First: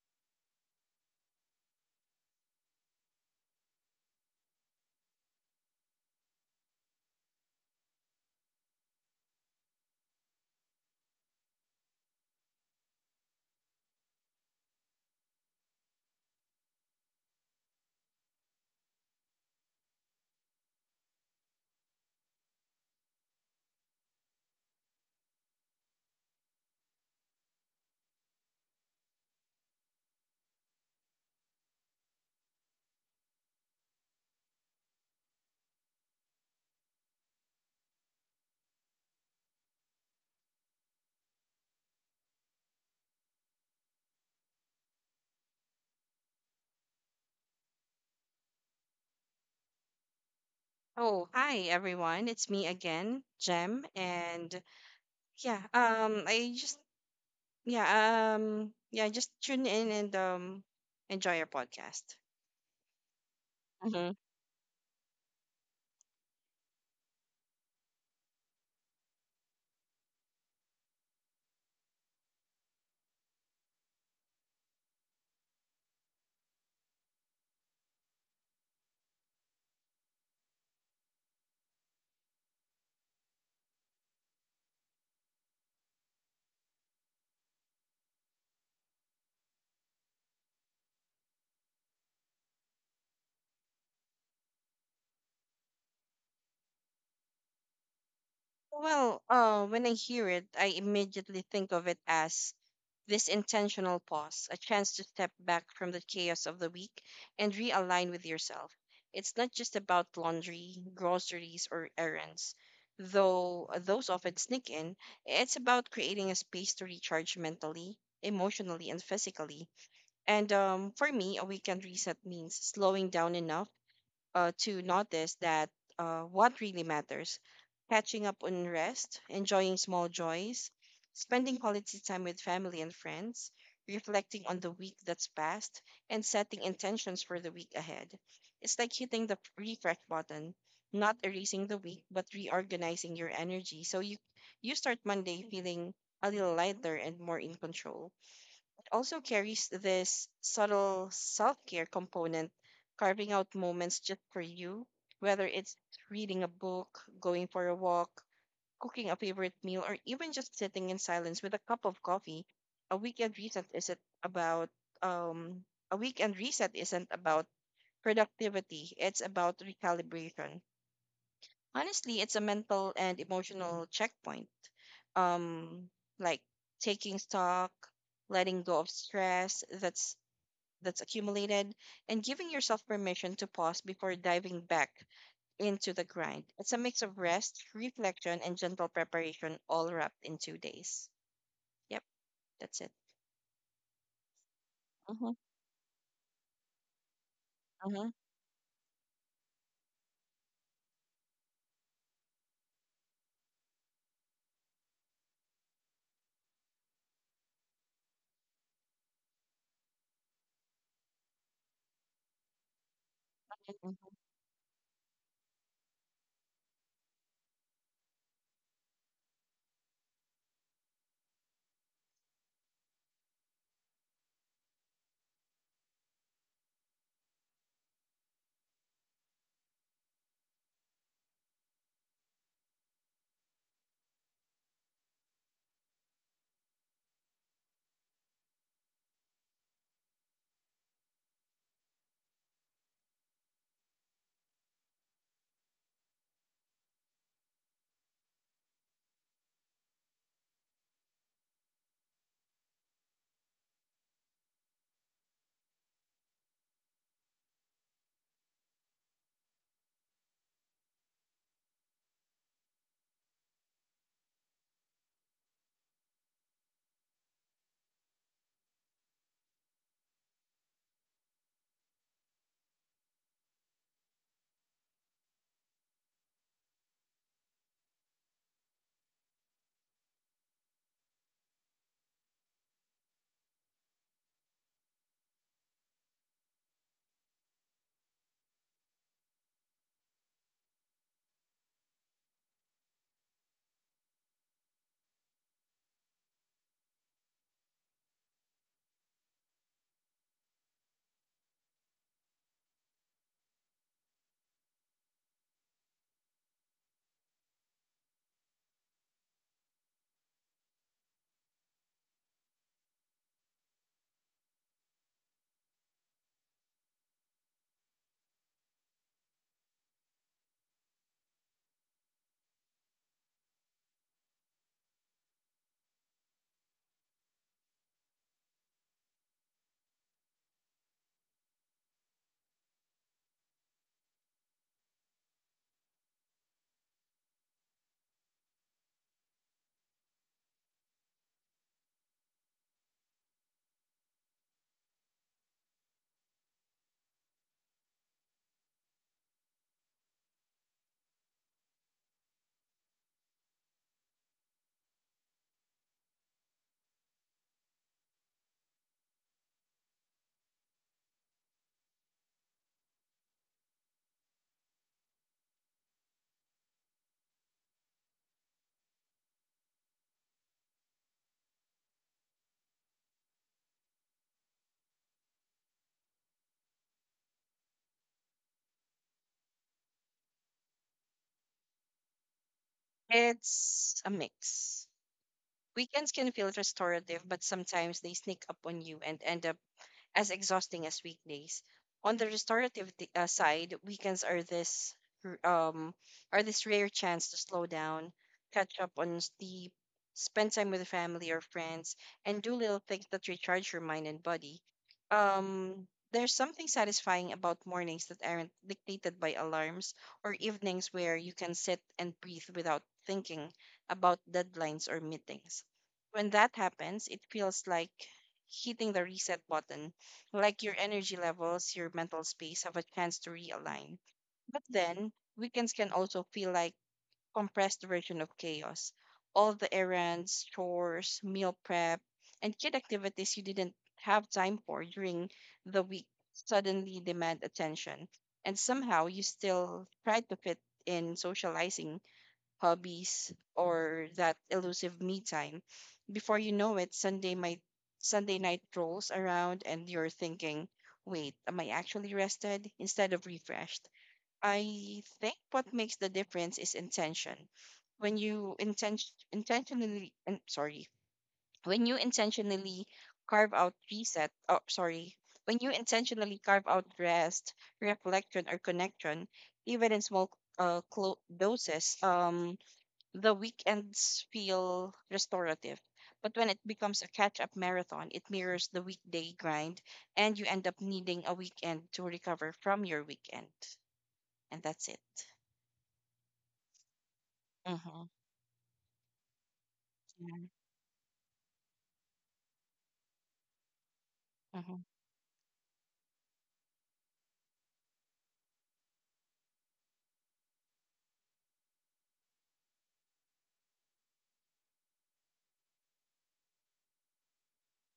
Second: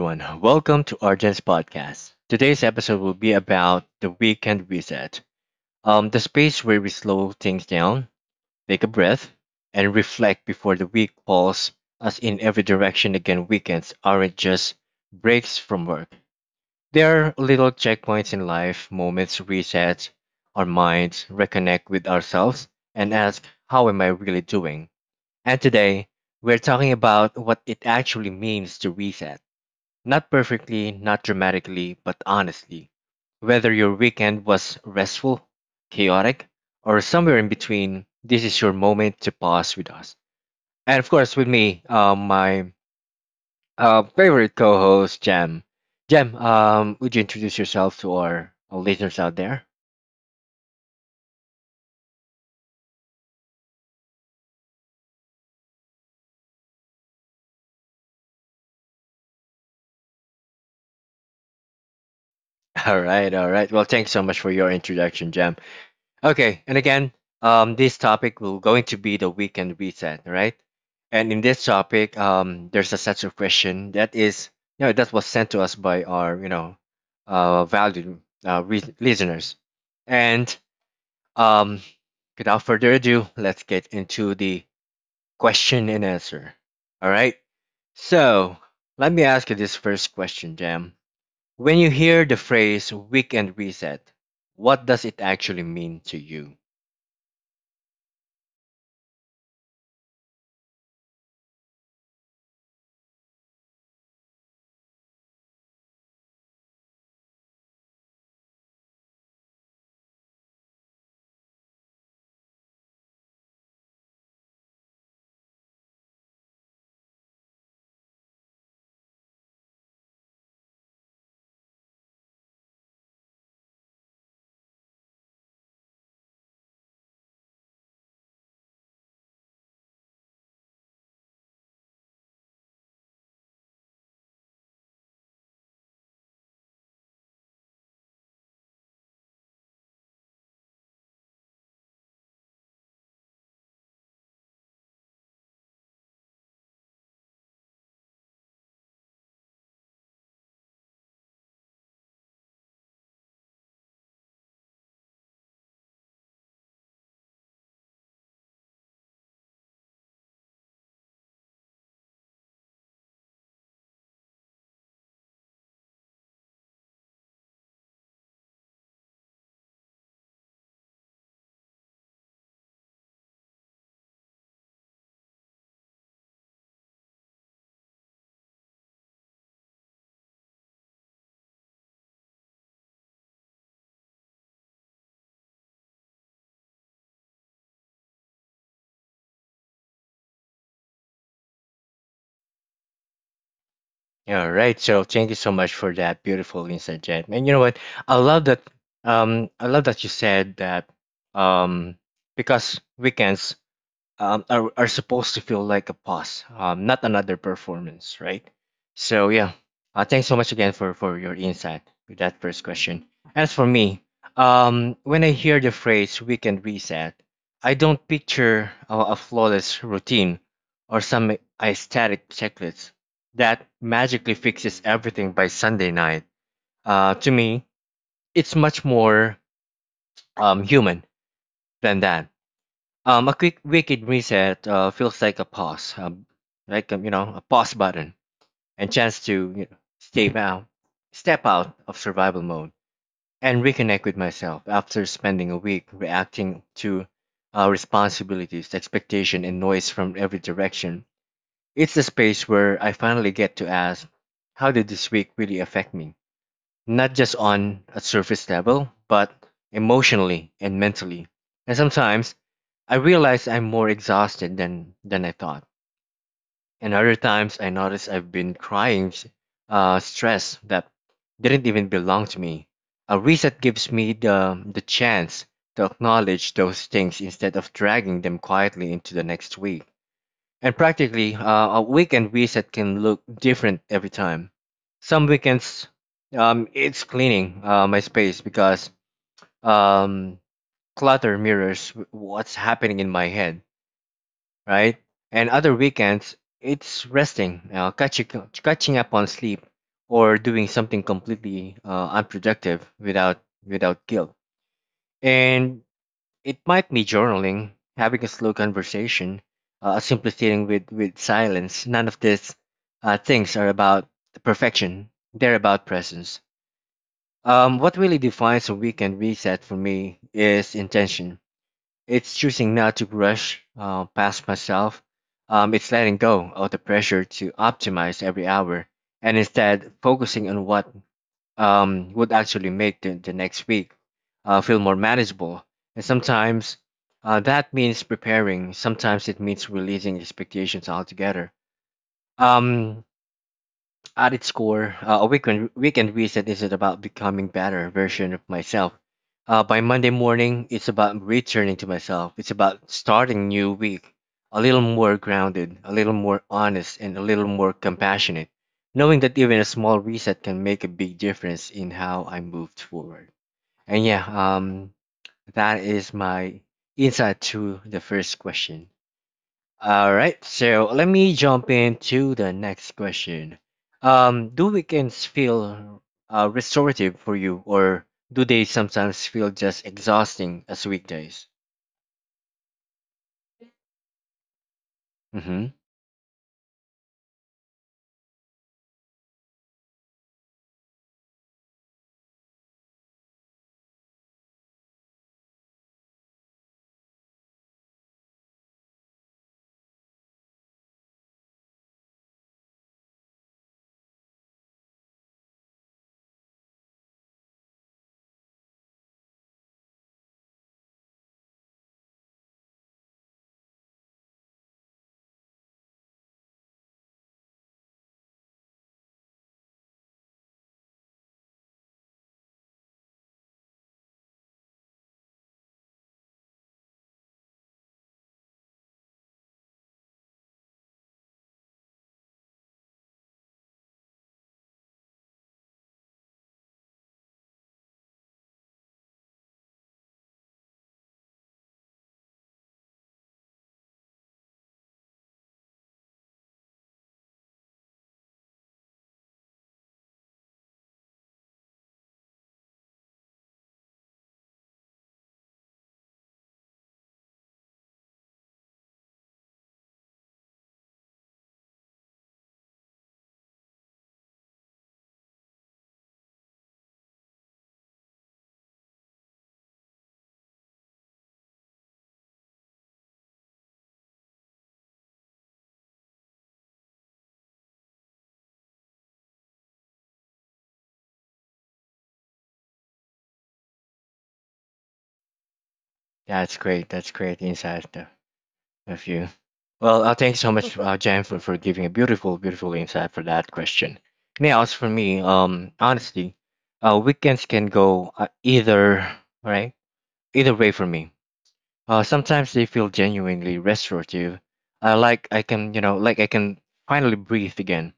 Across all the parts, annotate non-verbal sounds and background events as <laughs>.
everyone. Welcome to Argent's podcast. Today's episode will be about the weekend reset, the space where we slow things down, take a breath, and reflect before the week pulls us in every direction again. Weekends aren't just breaks from work, they are little checkpoints in life, moments reset our minds, reconnect with ourselves, and ask, how am I really doing? And today, we're talking about what it actually means to reset not perfectly, not dramatically, but honestly. Whether your weekend was restful, chaotic, or somewhere in between, this is your moment to pause with us. And of course, with me, my favorite co host, Jam. Jam, would you introduce yourself to our listeners out there? Oh, hi everyone. It's me again, Jem, and yeah, I just yeah, yeah, just tune in and enjoy your podcast. <laughs> All right, all right. Well, hmm thanks so much for your introduction, Jam. Okay, and again, this topic will going to be the weekend reset, right? And in this topic, there's a set of question that is, that was sent to us by our, valued listeners. And um, without further ado, let's get into the question and answer. All right. So let me ask you this first question, Jam. When you hear the phrase weekend reset, what does it actually mean to you? Well, when I hear it, I immediately think of it as this intentional pause, a chance to step back from the chaos of the week and realign with yourself. It's not just about laundry, groceries, or errands, though those often sneak in. It's about creating a space to recharge mentally, emotionally, and physically. And for me, a weekend reset means slowing down enough to notice that what really matters, catching up on rest, enjoying small joys, spending quality time with family and friends, reflecting on the week that's passed, and setting intentions for the week ahead. It's like hitting the refresh button, not erasing the week, but reorganizing your energy so you start Monday feeling a little lighter and more in control, also carries this subtle self care component, carving out moments just for you, whether it's reading a book, going for a walk, cooking a favorite meal, or even just sitting in silence with a cup of coffee. A weekend reset isn't about um a weekend reset isn't about productivity. It's about recalibration. Honestly, it's a mental and emotional checkpoint. Um, like taking stock, letting go of stress that's accumulated and giving yourself permission to pause before diving back into the grind. It's a mix of rest, reflection, and gentle preparation all wrapped in 2 days. Yep, that's it. All right. So thank hmm you so much for that beautiful insight, Jen. And you know what? hmm I love that. I love that you said that. Um, because weekends are supposed to feel like a pause, not another performance, right? So yeah, thanks so much again for your insight with that first question. As for me, when I hear the phrase "weekend reset," I don't picture a flawless routine or some aesthetic checklist that magically fixes everything by Sunday night. To me, it's much more human than that. A quick wicked reset feels like a pause, like you know, a pause button, and chance to you know, step out of survival mode, and reconnect with myself after spending a week reacting to responsibilities, expectation, and noise from every direction. It's the space where I finally get to ask, how did this week really affect me? Not just on a surface level, but emotionally and mentally. And sometimes I realize I'm more exhausted than I thought. And other times I notice I've been crying stress that didn't even belong to me. A reset gives me the chance to acknowledge those things instead of dragging them quietly into the next week. And practically, a weekend visit can look different every time. Some weekends, it's cleaning my space because um, clutter mirrors what's happening in my head, right? And other weekends, it's resting, catching up on sleep, or doing something completely unproductive without guilt. And it might be journaling, having a slow conversation, simply sitting with silence. None of these things are about perfection, they're about presence. What really defines a weekend reset for me is intention. It's choosing not to rush past myself. It's letting go of the pressure to optimize every hour and instead focusing on what would actually make the next week feel more manageable. And sometimes that means preparing, sometimes it means releasing expectations altogether. Um, at its core, a weekend reset isn't about becoming better version of myself. By Monday morning, it's about returning to myself. It's about starting new week a little more grounded, a little more honest, and a little more compassionate, knowing that even a small reset can make a big difference in how I moved forward. And yeah, that is my insight to the first question. All right, so let me jump into the next question. Do weekends feel restorative for you, or do they sometimes feel just exhausting as weekdays? It's a mix. Mm-hmm. Weekends can feel restorative, but sometimes they sneak up on you and end up as exhausting as weekdays. On the side, weekends are r- um are this rare chance to slow down, catch up on sleep, spend time with family or friends, and do little things that recharge your mind and body. Um, there's something satisfying about mornings that aren't dictated by alarms or evenings where you can sit and breathe without thinking about deadlines or meetings. When that happens, it feels like hitting the reset button, like your energy levels, your mental space, have a chance to realign. But then, weekends can also feel like compressed version of chaos. All the errands, chores, meal prep, and kid activities you didn't have time for during the week suddenly demand attention. And somehow you still try to fit in socializing, hobbies, or that elusive me time. Before you know it, Sunday night rolls around and you're thinking, wait, am I actually rested instead of refreshed? I think what makes the difference is intention. When you intention intentionally and sorry, when you intentionally carve out reset, oh sorry, when you intentionally carve out rest, reflection or connection, even in small doses, the weekends feel restorative. But when it becomes a catch up marathon, it mirrors the weekday grind, and you end up needing a weekend to recover from your weekend. And that's it. That's great. That's great insight Mm-hmm. of you. Well, thanks Yeah. so much, Jen, for giving a beautiful, beautiful insight for that question. Now, as for hmm me, honestly, weekends can go either, right? Either way for me. Sometimes they feel genuinely restorative, like I can, you know, like I can finally breathe again.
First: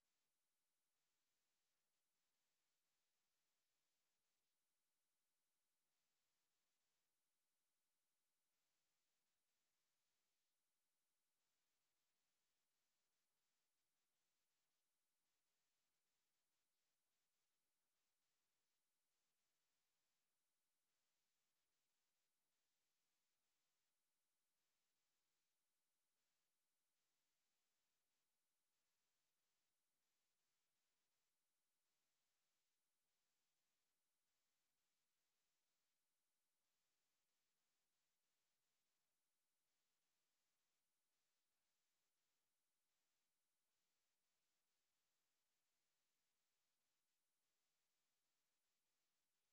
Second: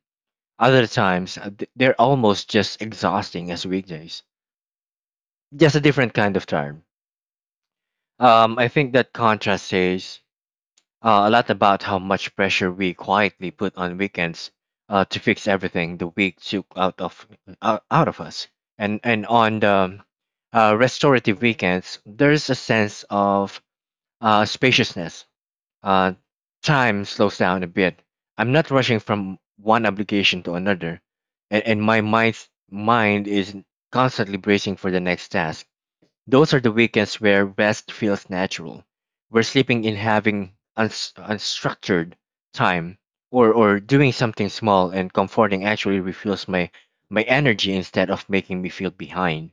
Other times, they're almost just exhausting as weekdays. Just a different kind of tired. I think that contrast says a lot about how much pressure we quietly put on weekends to fix everything the week took out of out of us. And on the restorative weekends, there's a sense of spaciousness. Uh, time slows down a bit. I'm not rushing from one obligation to another, and my mind is constantly bracing for the next task. Those are the weekends where rest feels natural, where sleeping in having unstructured time, or doing something small and comforting actually refuels my energy instead of making me feel behind.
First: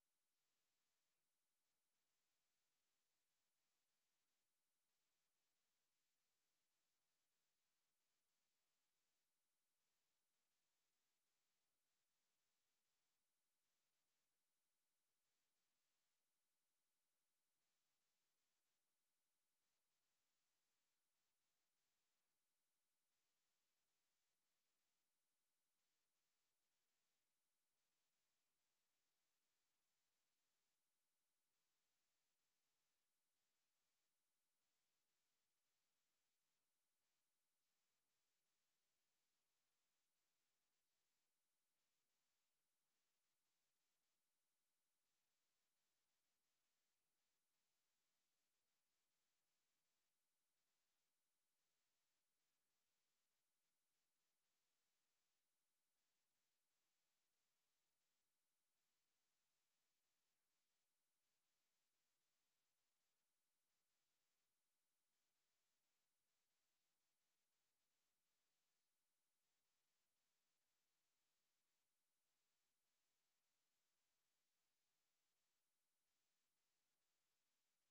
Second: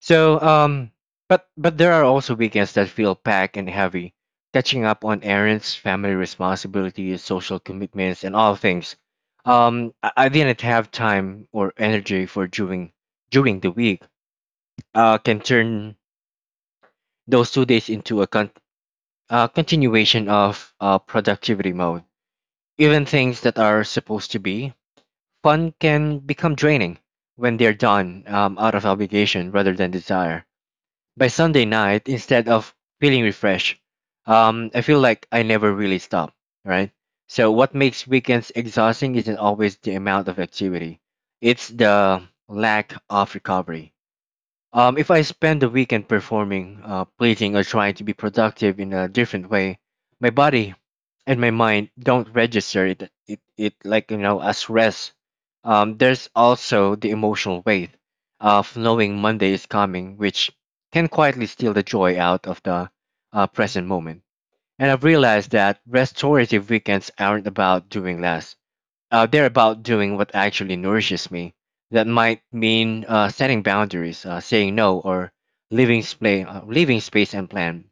So, but there are also weekends that feel packed and heavy, catching up on errands, family responsibilities, social commitments, and all things. I didn't have time or energy for doing during the week. Can turn those 2 days into a continuation of productivity mode. Even things that are supposed to be fun can become draining when they're done out of obligation rather than desire. By Sunday night, instead of feeling refreshed, I feel like I never really stop, right? So, what makes weekends exhausting isn't always the amount of activity, it's the lack of recovery. If I spend the weekend performing, pleasing, or trying to be productive in a different way, my body and my mind don't register it. It like you know as rest. There's also the emotional weight of knowing Monday is coming, which can quietly steal the joy out of the present moment. And I've realized that restorative weekends aren't about doing less. They're about doing what actually nourishes me. That might mean setting boundaries, saying no, or leaving, leaving space and plan.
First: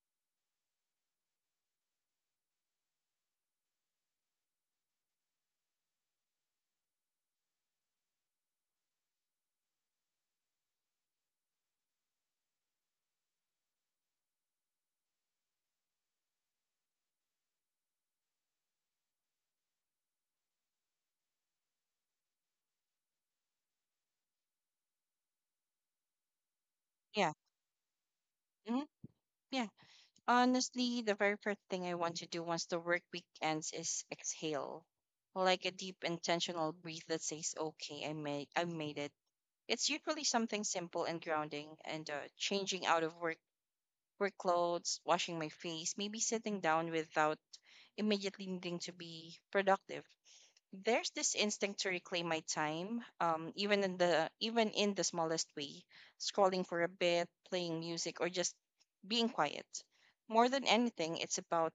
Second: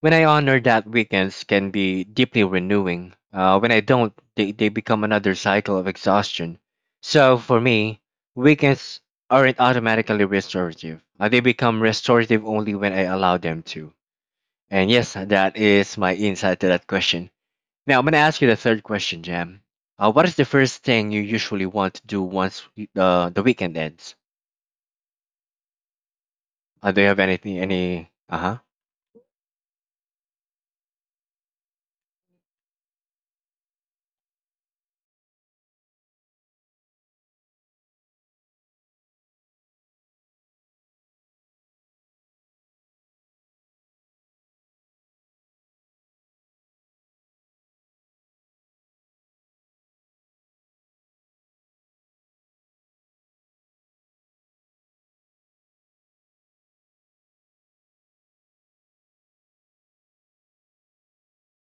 When I honor that, weekends can be deeply renewing. When I don't, they become another cycle of exhaustion. So for me, weekends aren't automatically restorative. They become restorative only when I allow them to. And yes, that is my insight to that question. Now, I'm going to ask you the third question, Jam. What is the first thing you usually want to do once the weekend ends? Do you have Yeah. anything? Any? Uh huh. hmm Yeah. Honestly, the very first thing I want to do once the work week ends is exhale, like a deep intentional breath that says, "Okay, I made it." It's usually something simple and grounding, and changing out of work wear clothes, washing my face, maybe sitting down without immediately needing to be productive. There's this instinct to reclaim my time, even in the smallest way, scrolling for a bit, playing music, or just being quiet. More than anything, it's about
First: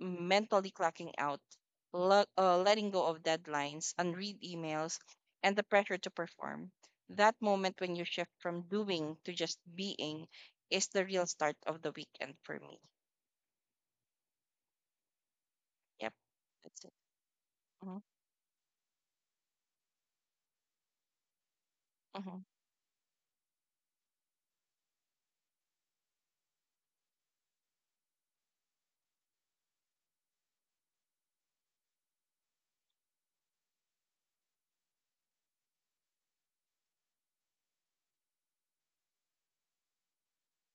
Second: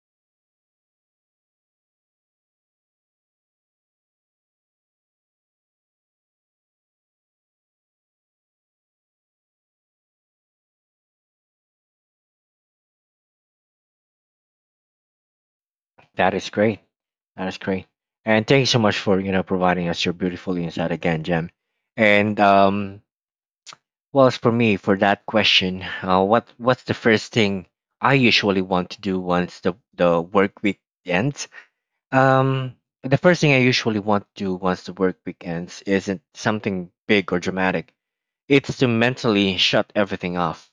mentally clocking out, letting go of deadlines, unread emails, and the pressure to perform. That moment when you shift from doing to just being is the real start of the weekend for me. Yep, That is great. that's it. That is great. And thank you so much for you know providing us your beautiful insight again, Jam. And hmm well, as for me, for that question, what what's the first thing I usually want to do once the work week ends? Um, the first thing I usually want to do once the work week ends isn't something big or dramatic. It's to mentally shut everything off.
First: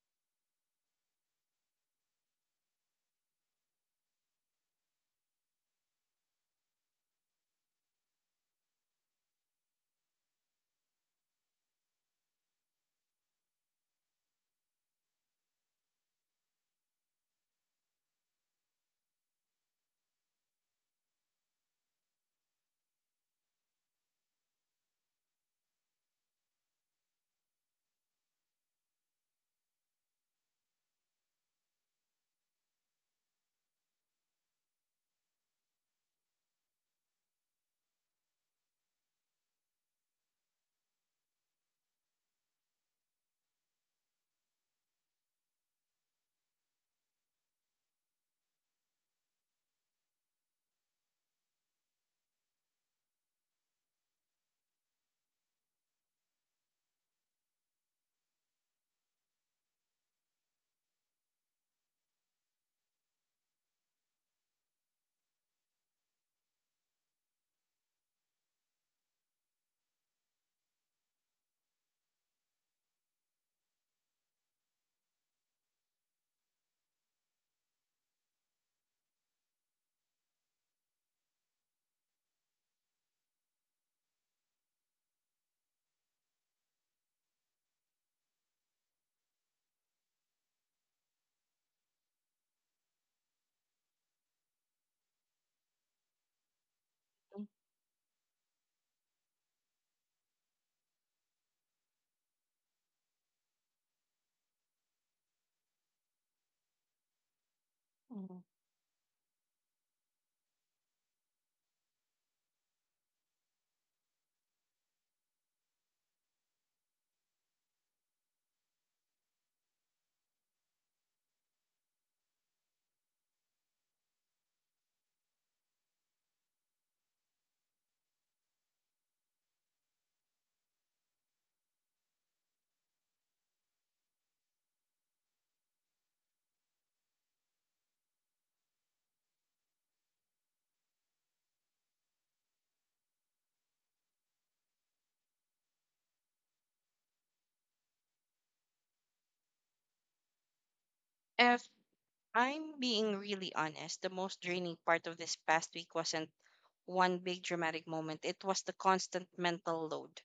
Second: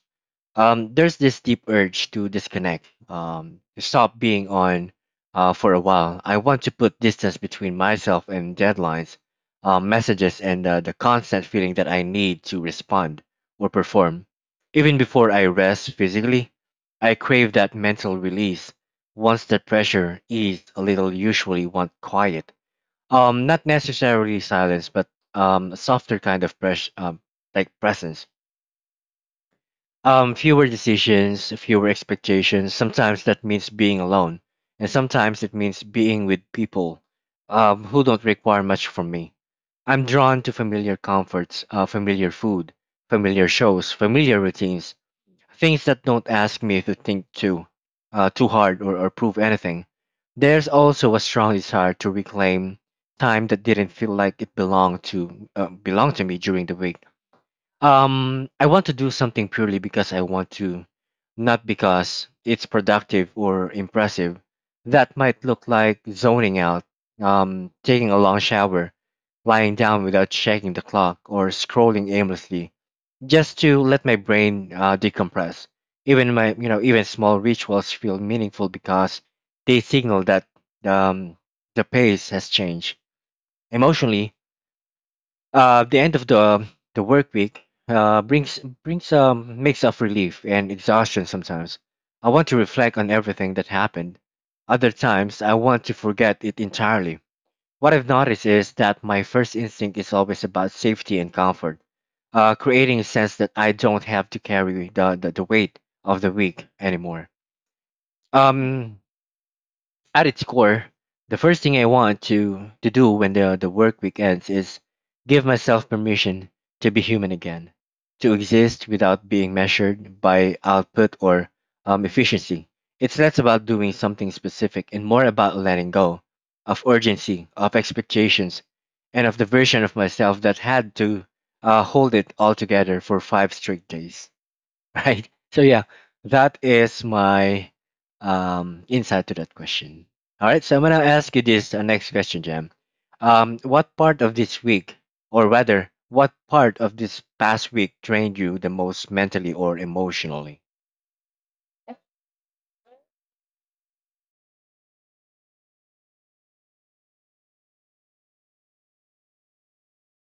There's this deep urge to disconnect, to stop being on for a while. I want to put distance between myself and deadlines, messages, and the constant feeling that I need to respond or perform. Even before I rest physically, I crave that mental release. Once that pressure eased a little, usually want quiet not necessarily silence, but a softer kind of press, like presence. Fewer decisions, fewer expectations. Sometimes that means being alone, and sometimes it means being with people who don't require much from me. I'm drawn to familiar comforts, familiar food, familiar shows, familiar routines. Things that don't ask me to think too, too hard or prove anything. There's also a strong desire to reclaim time that didn't feel like it belonged to me during the week. I want to do something purely because I want to, not because it's productive or impressive. That might look like zoning out, taking a long shower, lying down without checking the clock, or scrolling aimlessly just to let my brain decompress. Even my, you know, even small rituals feel meaningful because they signal that um, the pace has changed emotionally. The end of the work week uh, brings a mix of relief and exhaustion. Sometimes I want to reflect on everything that happened. Other times I want to forget it entirely. What I've noticed is that my first instinct is always about safety and comfort, creating a sense that I don't have to carry the weight of the week anymore. Um, at its core, the first thing I want to do when the work week ends is give myself permission to be human again, to exist without being measured by output or efficiency. It's less about doing something specific and more about letting go of urgency, of expectations, and of the version of myself that had to hold it all together for five straight days. <laughs> Right? So yeah, that is my insight to that question. All right, so I'm gonna ask you this next question, Jam. What part of this week, or rather, what part of this past week drained you the most mentally or emotionally? hmm I'm being really honest. The most draining part of this past week wasn't one big dramatic moment, it was the constant mental load.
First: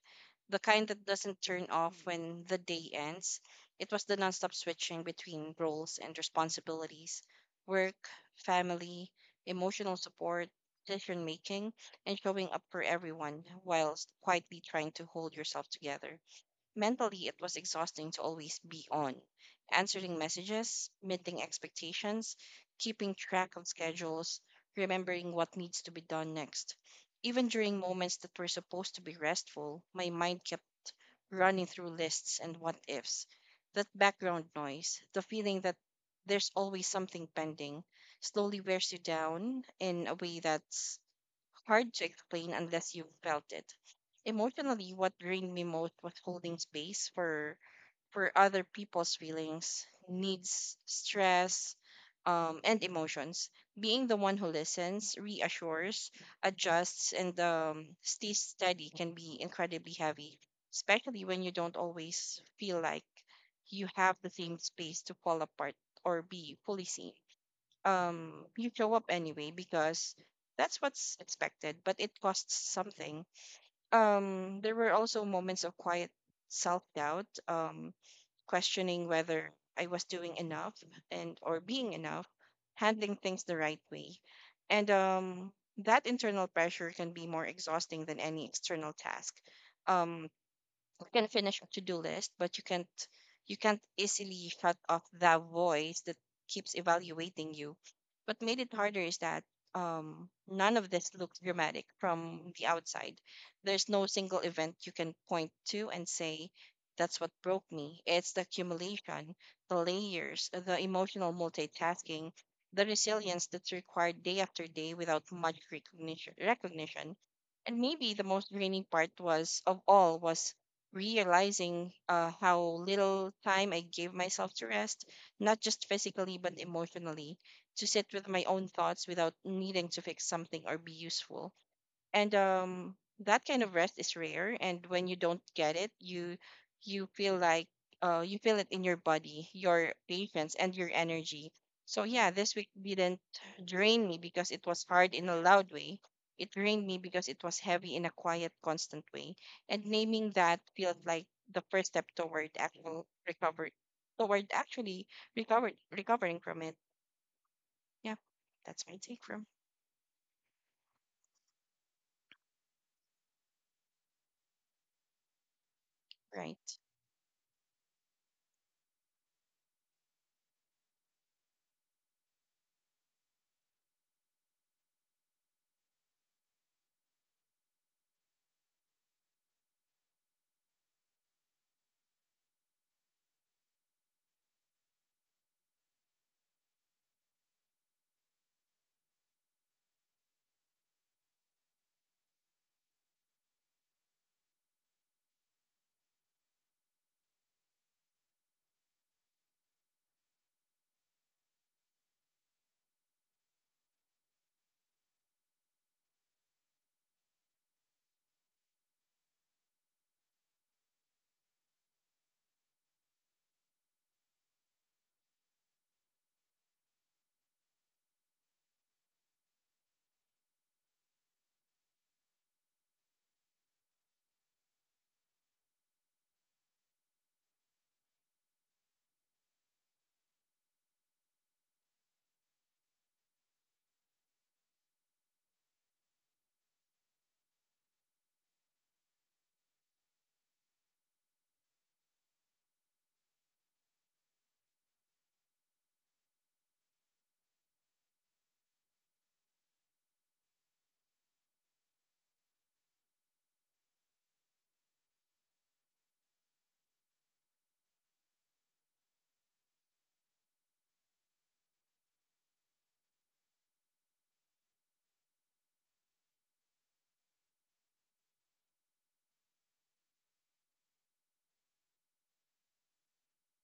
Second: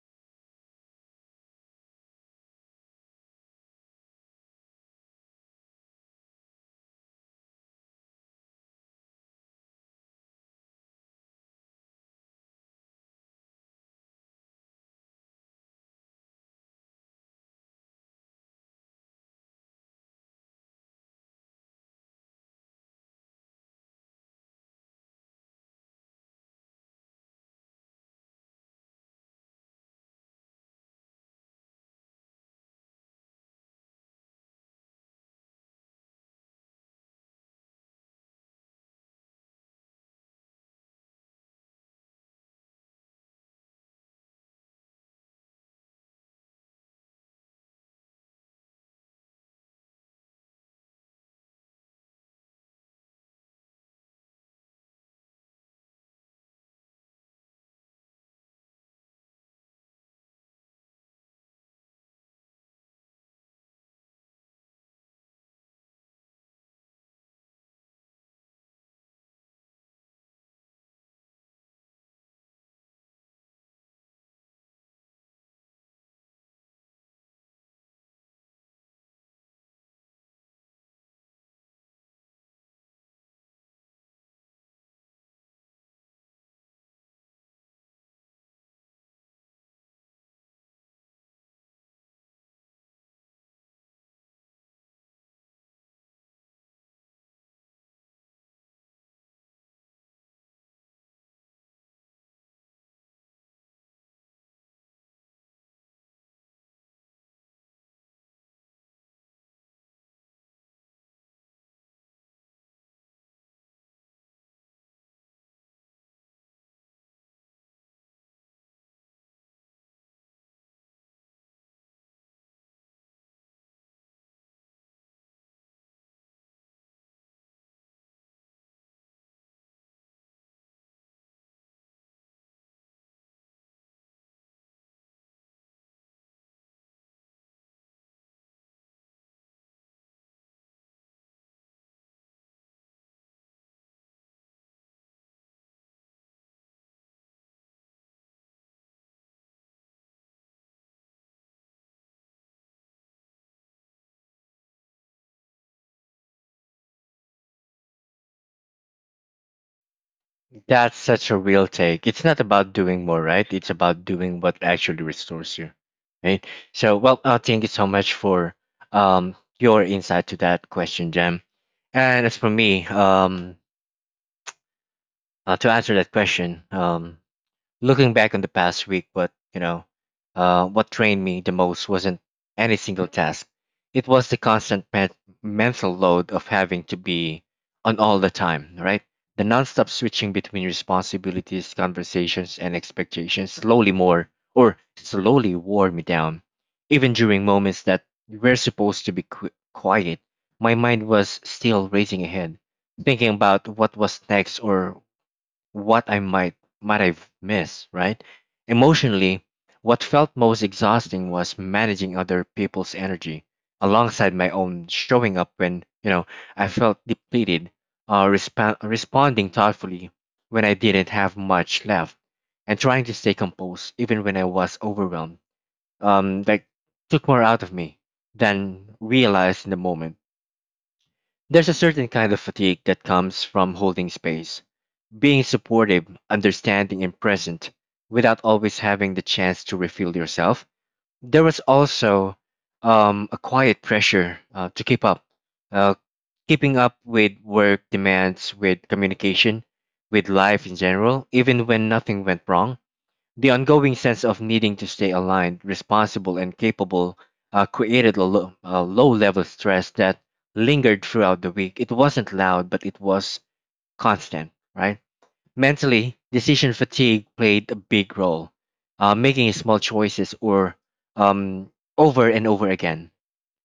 The kind that doesn't turn off when the day ends. It was the nonstop switching between roles and responsibilities: work, family, emotional support, decision making, and showing up for everyone whilst quietly trying to hold yourself together. Mentally, it was exhausting to always be on, answering messages, meeting expectations, keeping track of schedules, remembering what needs to be done next. Even during moments that were supposed to be restful, my mind kept running through lists and what ifs. That background noise, the feeling that there's always something pending, slowly wears you down in a way that hard to explain unless you've felt it. Emotionally, what drained me most was holding space for other people's feelings, needs, stress, and emotions. Being the one who listens, reassures, adjusts, and stays steady can be incredibly heavy, especially when you don't always feel like you have the same space to fall apart or be fully seen. You show up anyway because that's what's expected, but it costs something. There were also moments of quiet self-doubt, questioning whether I was doing enough, and or being enough, handling things the right way. And That internal pressure can be more exhausting than any external task. um you can finish a to-do list but you can't easily shut off that voice that keeps evaluating you. What made it harder is that, none of this looks dramatic from the outside. There's no single event you can point to and say that's what broke me. It's the accumulation, the layers, the emotional multitasking, the resilience that's required day after day without much recognition. And maybe the most draining part was of all was realizing how little time I gave myself to rest, not just physically, but emotionally, to sit with my own thoughts without needing to fix something or be useful. And That kind of rest is rare, and when you don't get it, you feel like you feel it in your body, your patience, and your energy. So yeah, this week didn't drain me because it was hard in a loud way, it drained me because it was heavy in a quiet constant way. And naming that feels like the first step toward actual recovery, toward actually recovered recovering from it. Yeah, that's my take from. That's such a real take. It's not about doing more, right? It's about doing what actually restores you, right? Right. So, well, thank you so much for your insight to that question, Jam. And as for me, to answer that question, looking back on the past week, what drained me the most wasn't any single task. It was the constant mental load of having to be on all the time, right? The nonstop switching between responsibilities, conversations, and expectations slowly more or slowly wore me down. Even during moments that were supposed to be quiet, my mind was still racing ahead thinking about what was next or what I might have missed, right? Emotionally, what felt most exhausting was managing other people's energy alongside my own, showing up when, you know, I felt depleted, responding thoughtfully when I didn't have much left, and trying to stay composed even when I was overwhelmed. Like, took more out of me than realized in the moment. There's a certain kind of fatigue that comes from holding space, being supportive, understanding, and present without always having the chance to refill yourself. There was also a quiet pressure to keep up, uh, keeping up with work demands, with communication, with life in general, even when nothing went wrong. The ongoing sense of needing to stay aligned, responsible, and capable created a low level stress that lingered throughout the week. It wasn't loud, but it was constant, right? Mentally, decision fatigue played a big role, making small choices or um, over and over again.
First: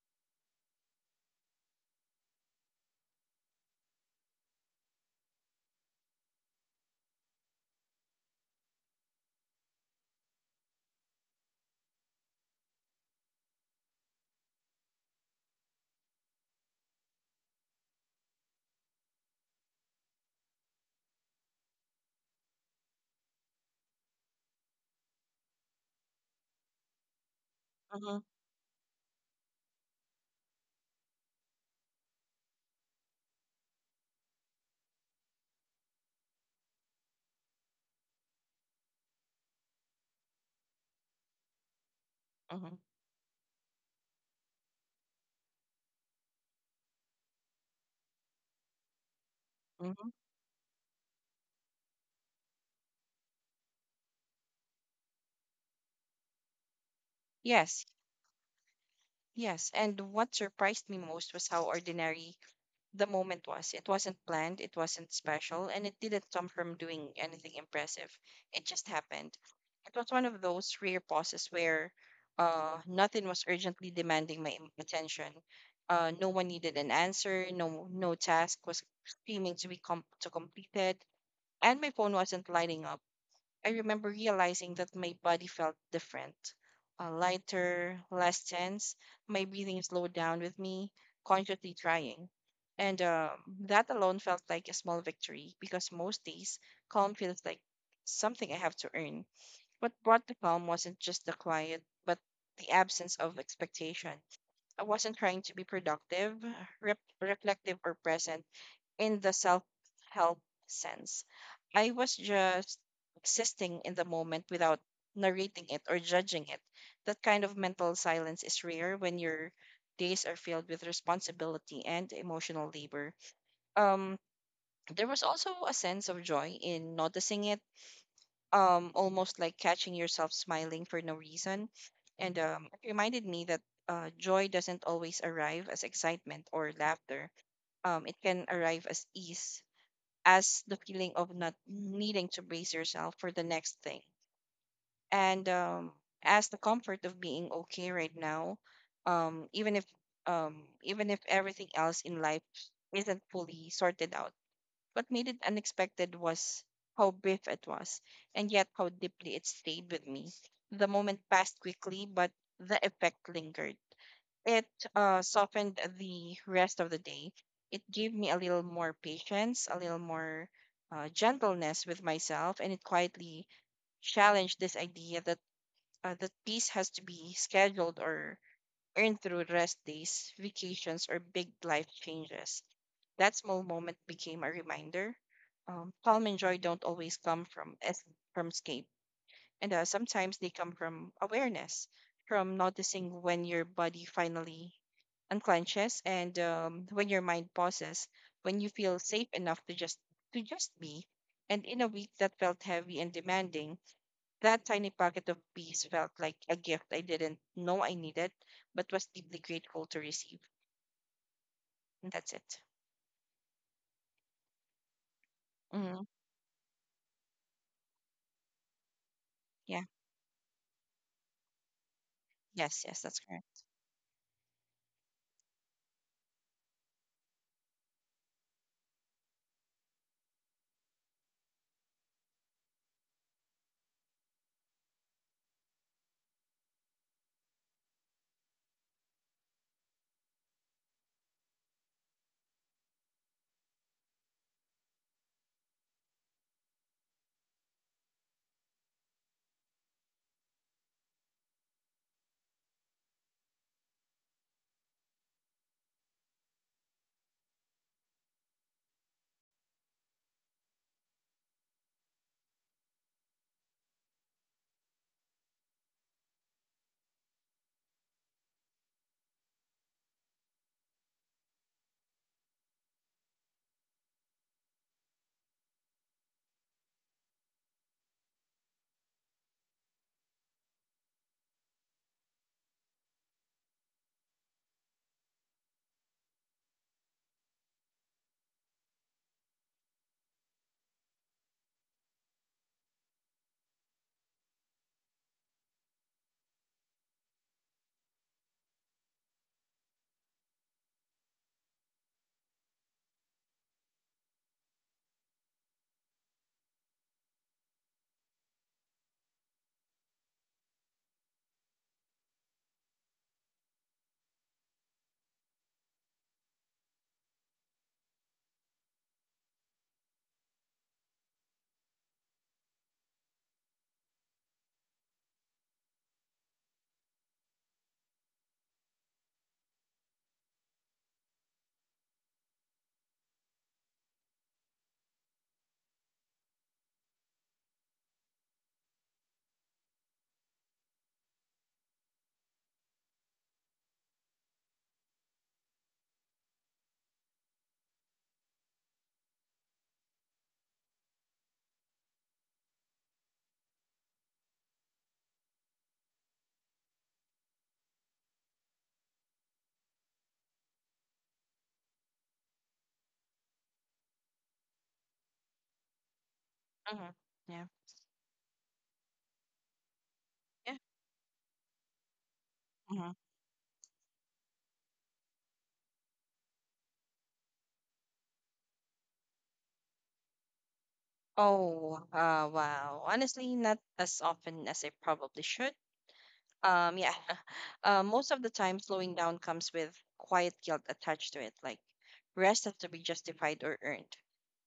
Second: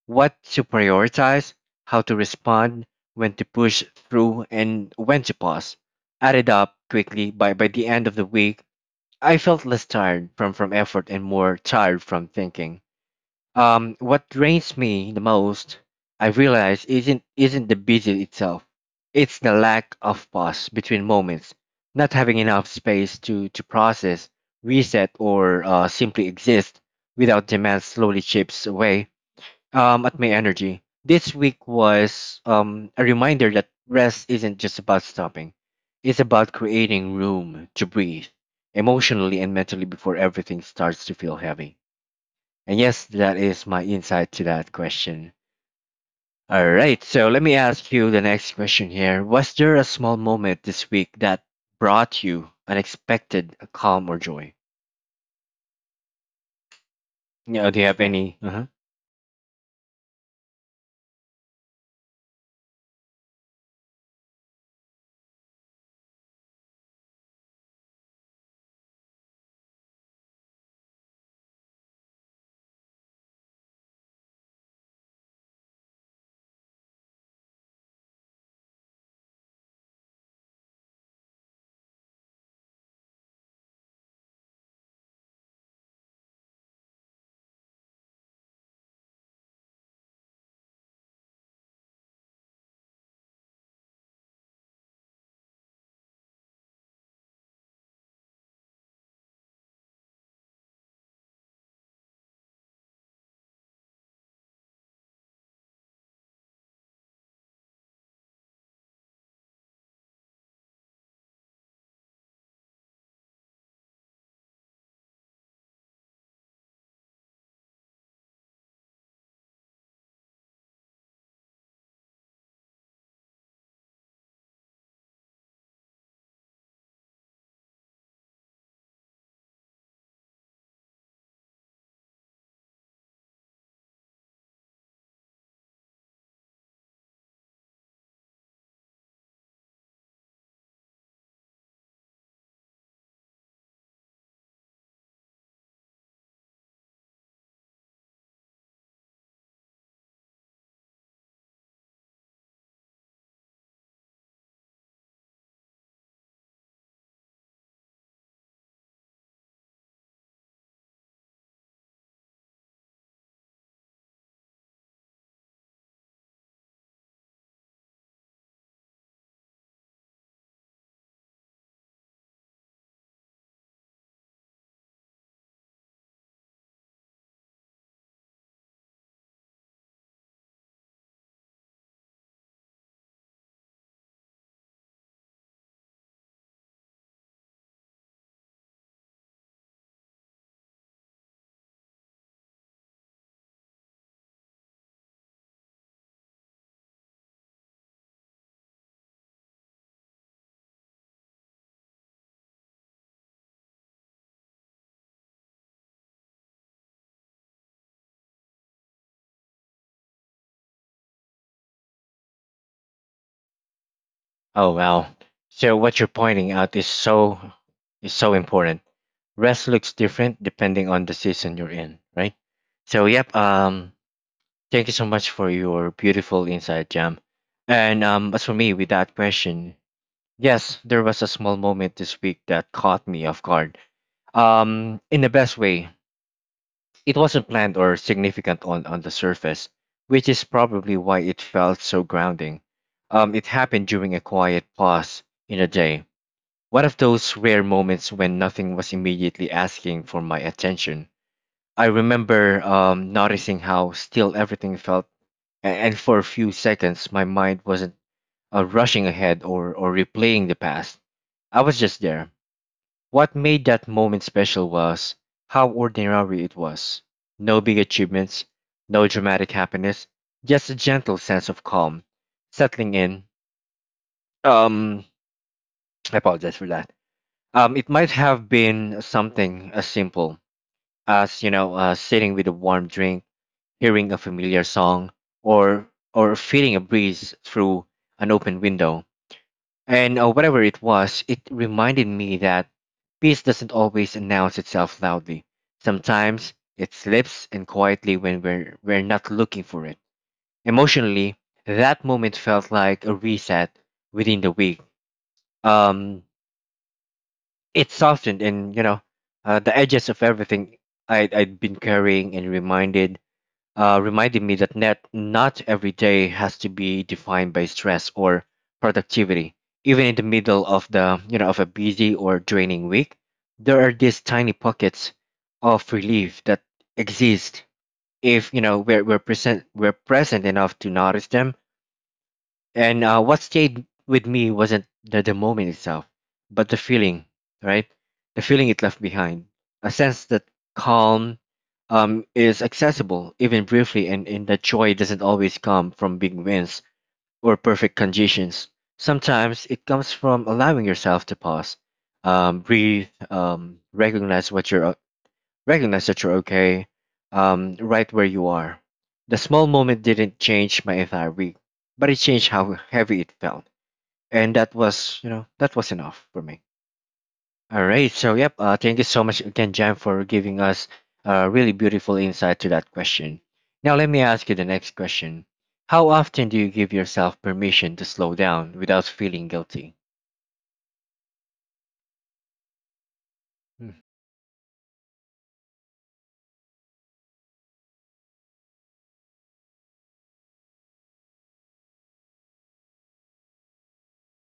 What to prioritize, how to respond, when to push through, and when to pause. Added up quickly. By, the end of the week, I felt less tired from effort and more tired from thinking. What drains me the most, I realize, isn't the busy itself. It's the lack of pause between moments, not having enough space to process, reset, or simply exist without demand, mm-hmm, slowly chips away at my energy. This week was a reminder that rest isn't just about stopping; it's about creating room to breathe emotionally and mentally before everything starts to feel heavy. mm-hmm, And yes, that is my insight to that question. All right, so let me ask you the next question here. Was there a mm-hmm. small moment this week that brought you unexpected calm or joy? No, do Yes. you have any? Uh-huh. Yes, and what surprised me most was how ordinary the moment was. It wasn't planned, it wasn't special, and it didn't come from doing anything impressive. It just happened. It was one of those rare pauses where nothing was urgently demanding my attention. No one needed an answer, no task was screaming to to completed, and my phone wasn't lighting up. I remember realizing that my body felt different, lighter, less tense. My breathing slowed down with me, consciously trying. And that alone felt like a small victory because most days, calm feels like something I have to earn. What brought the calm wasn't just the quiet, but the absence of expectation. I wasn't trying to be productive, reflective, or present in the self help sense. I was just existing in the moment without narrating it or judging it. That kind of mental silence is rare when your days are filled with responsibility and emotional labor. Um, there was also a sense of joy in noticing it, almost like catching yourself smiling for no reason. And it reminded me that joy doesn't always arrive as excitement or laughter. It can arrive as ease, as the feeling of not needing to brace yourself for the next thing. And as the comfort of being okay right now, um, even if um, even if everything else in life isn't fully sorted out. What made it unexpected was how brief it was, and yet how deeply it stayed with me. The moment passed quickly, but the effect lingered. It softened the rest of the day. It gave me a little more patience, a little more gentleness with myself, and it quietly challenged this idea that peace has to be scheduled or earned through rest days, vacations, or big life changes. That small moment became a reminder. Calm and joy don't always come from from escape, and sometimes they come from awareness, from noticing when your body finally unclenches, and when your mind pauses, when you feel safe enough to just be. And in a week that felt heavy and demanding, that tiny pocket of peace felt like a gift I didn't know I needed, but was deeply grateful to receive. And that's it. Oh wow! So what hmm you're pointing out is so important. Rest Yeah. looks different depending on the season you're in, right? Yes. Yes. So That's yep. correct. Thank you so much for your beautiful insight, Jam. And as for me, with that question, yes, there was a small moment this week that caught me off guard. In the best way. It wasn't planned or significant on the surface, which is probably why it felt so grounding. It happened during a quiet pause in a day. One of those rare moments when nothing was immediately asking for my attention. I remember noticing how still everything felt, and for a few seconds, my mind wasn't rushing ahead or replaying the past. I was just there. What made that moment special was how ordinary it was. No big achievements, no dramatic happiness, just a gentle sense of calm settling in. Um, I apologize for that. It might have been something as simple as, you know, sitting with a warm drink, hearing a familiar song, or feeling a breeze through an open window. And whatever it was, it reminded me that peace doesn't always announce itself loudly. Sometimes it slips in quietly when we're not looking for it. Emotionally, that moment felt like a reset within the week. Um, it softened, and, you know, the edges of everything I'd been carrying, and reminded reminded me that not every day has to be defined by stress or productivity. Even in the middle of the, you know, of a busy or draining week, there are these tiny pockets of relief that exist if, you know, we're present enough to notice them. And what stayed with me wasn't the moment itself, but the feeling, right? The feeling it left behind. A sense that calm is accessible, even briefly, and that joy doesn't always come from big wins or perfect conditions. Sometimes it comes from allowing yourself to pause, breathe, Recognize that you're okay, right where you are. The small moment didn't change my entire week, but it changed how heavy it felt. And that was, you know, that was enough for me. hmm Yeah. All right. So, yep. Thank you so much again, Jam, for giving Yeah. us a really beautiful insight to that Mm-hmm. question. Now, let me ask you the next question. How often do you give yourself permission to slow down without feeling guilty? Oh, wow. Honestly, not as often as I probably should. Yeah. <laughs> Most of the time, slowing down comes with quiet guilt attached to it, like rest has to be justified or earned.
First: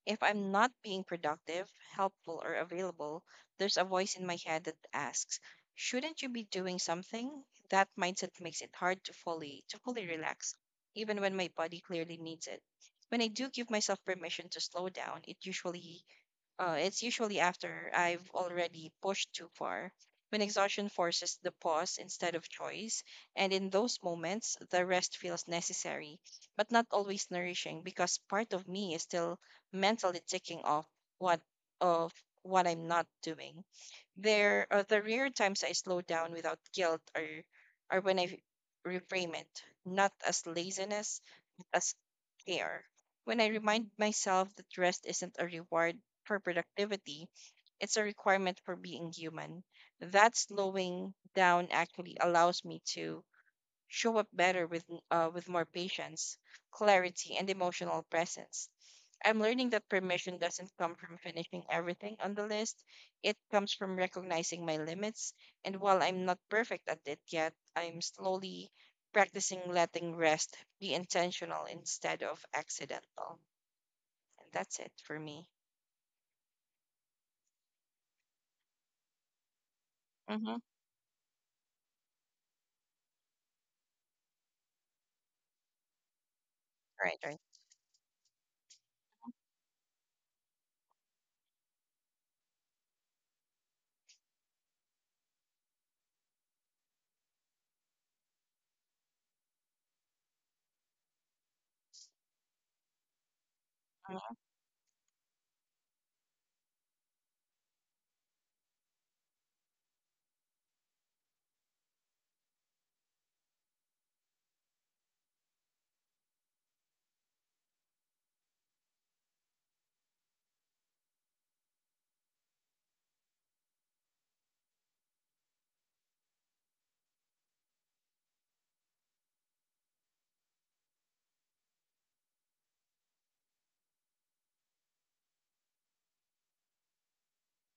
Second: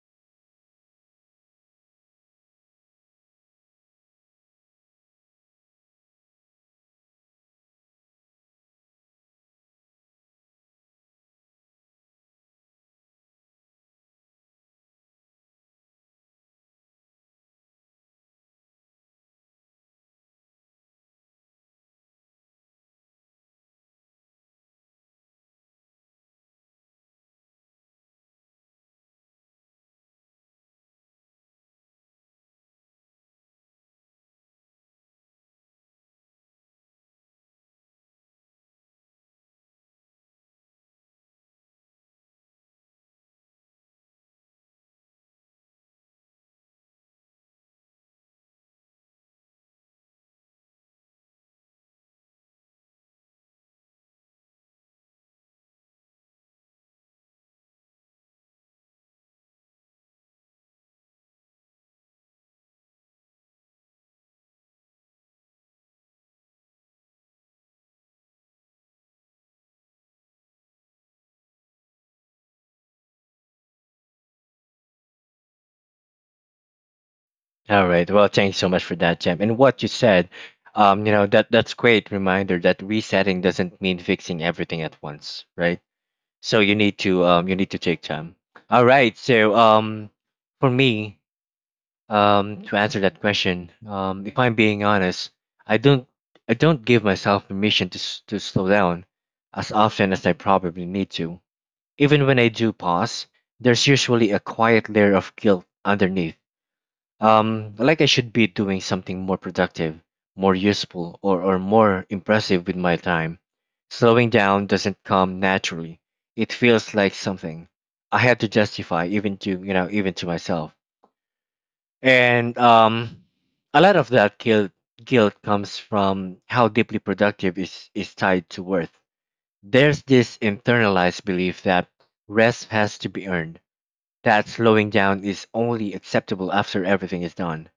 If I'm not being productive, helpful, or available, there's a voice in my head that asks, "Shouldn't you be doing something?" That mindset makes it hard to fully relax, even when my body clearly needs it. When I do give myself permission to slow down, it usually it's usually after I've already pushed too far, when exhaustion forces the pause instead of choice. And in those moments, the rest feels necessary, but not always nourishing because part of me is still mentally ticking off what of what I'm not doing. There are the rare times I slow down without guilt or when I reframe it, not as laziness as care. When I remind myself that rest isn't a reward for productivity, it's a requirement for being human. That slowing down actually allows me to show up better with more patience, clarity, and emotional presence. I'm learning that permission doesn't come from finishing everything on the list. It comes from recognizing my limits. And while I'm not perfect at it yet, I'm slowly practicing letting rest be intentional instead of accidental. And that's it for me. All right. Well, thanks so much for that, Jem. And what you said, Mm-hmm. You know, that's great reminder that resetting doesn't mean fixing everything at once, right? So Right, right. You need to take time. All right. So for me, to answer that question, if I'm being honest, I don't I don't give myself permission to to slow down as often as I probably need to. Even when I do pause, there's usually Mhm. a quiet layer of guilt underneath, like I should be doing something more productive, more useful, or more impressive with my time. Slowing down doesn't come naturally. It feels like something I had to justify even to, you know, even to myself. And a lot of that guilt comes from how deeply productive is tied to worth. There's this internalized belief that rest has to be earned, that slowing down is only acceptable after everything is done,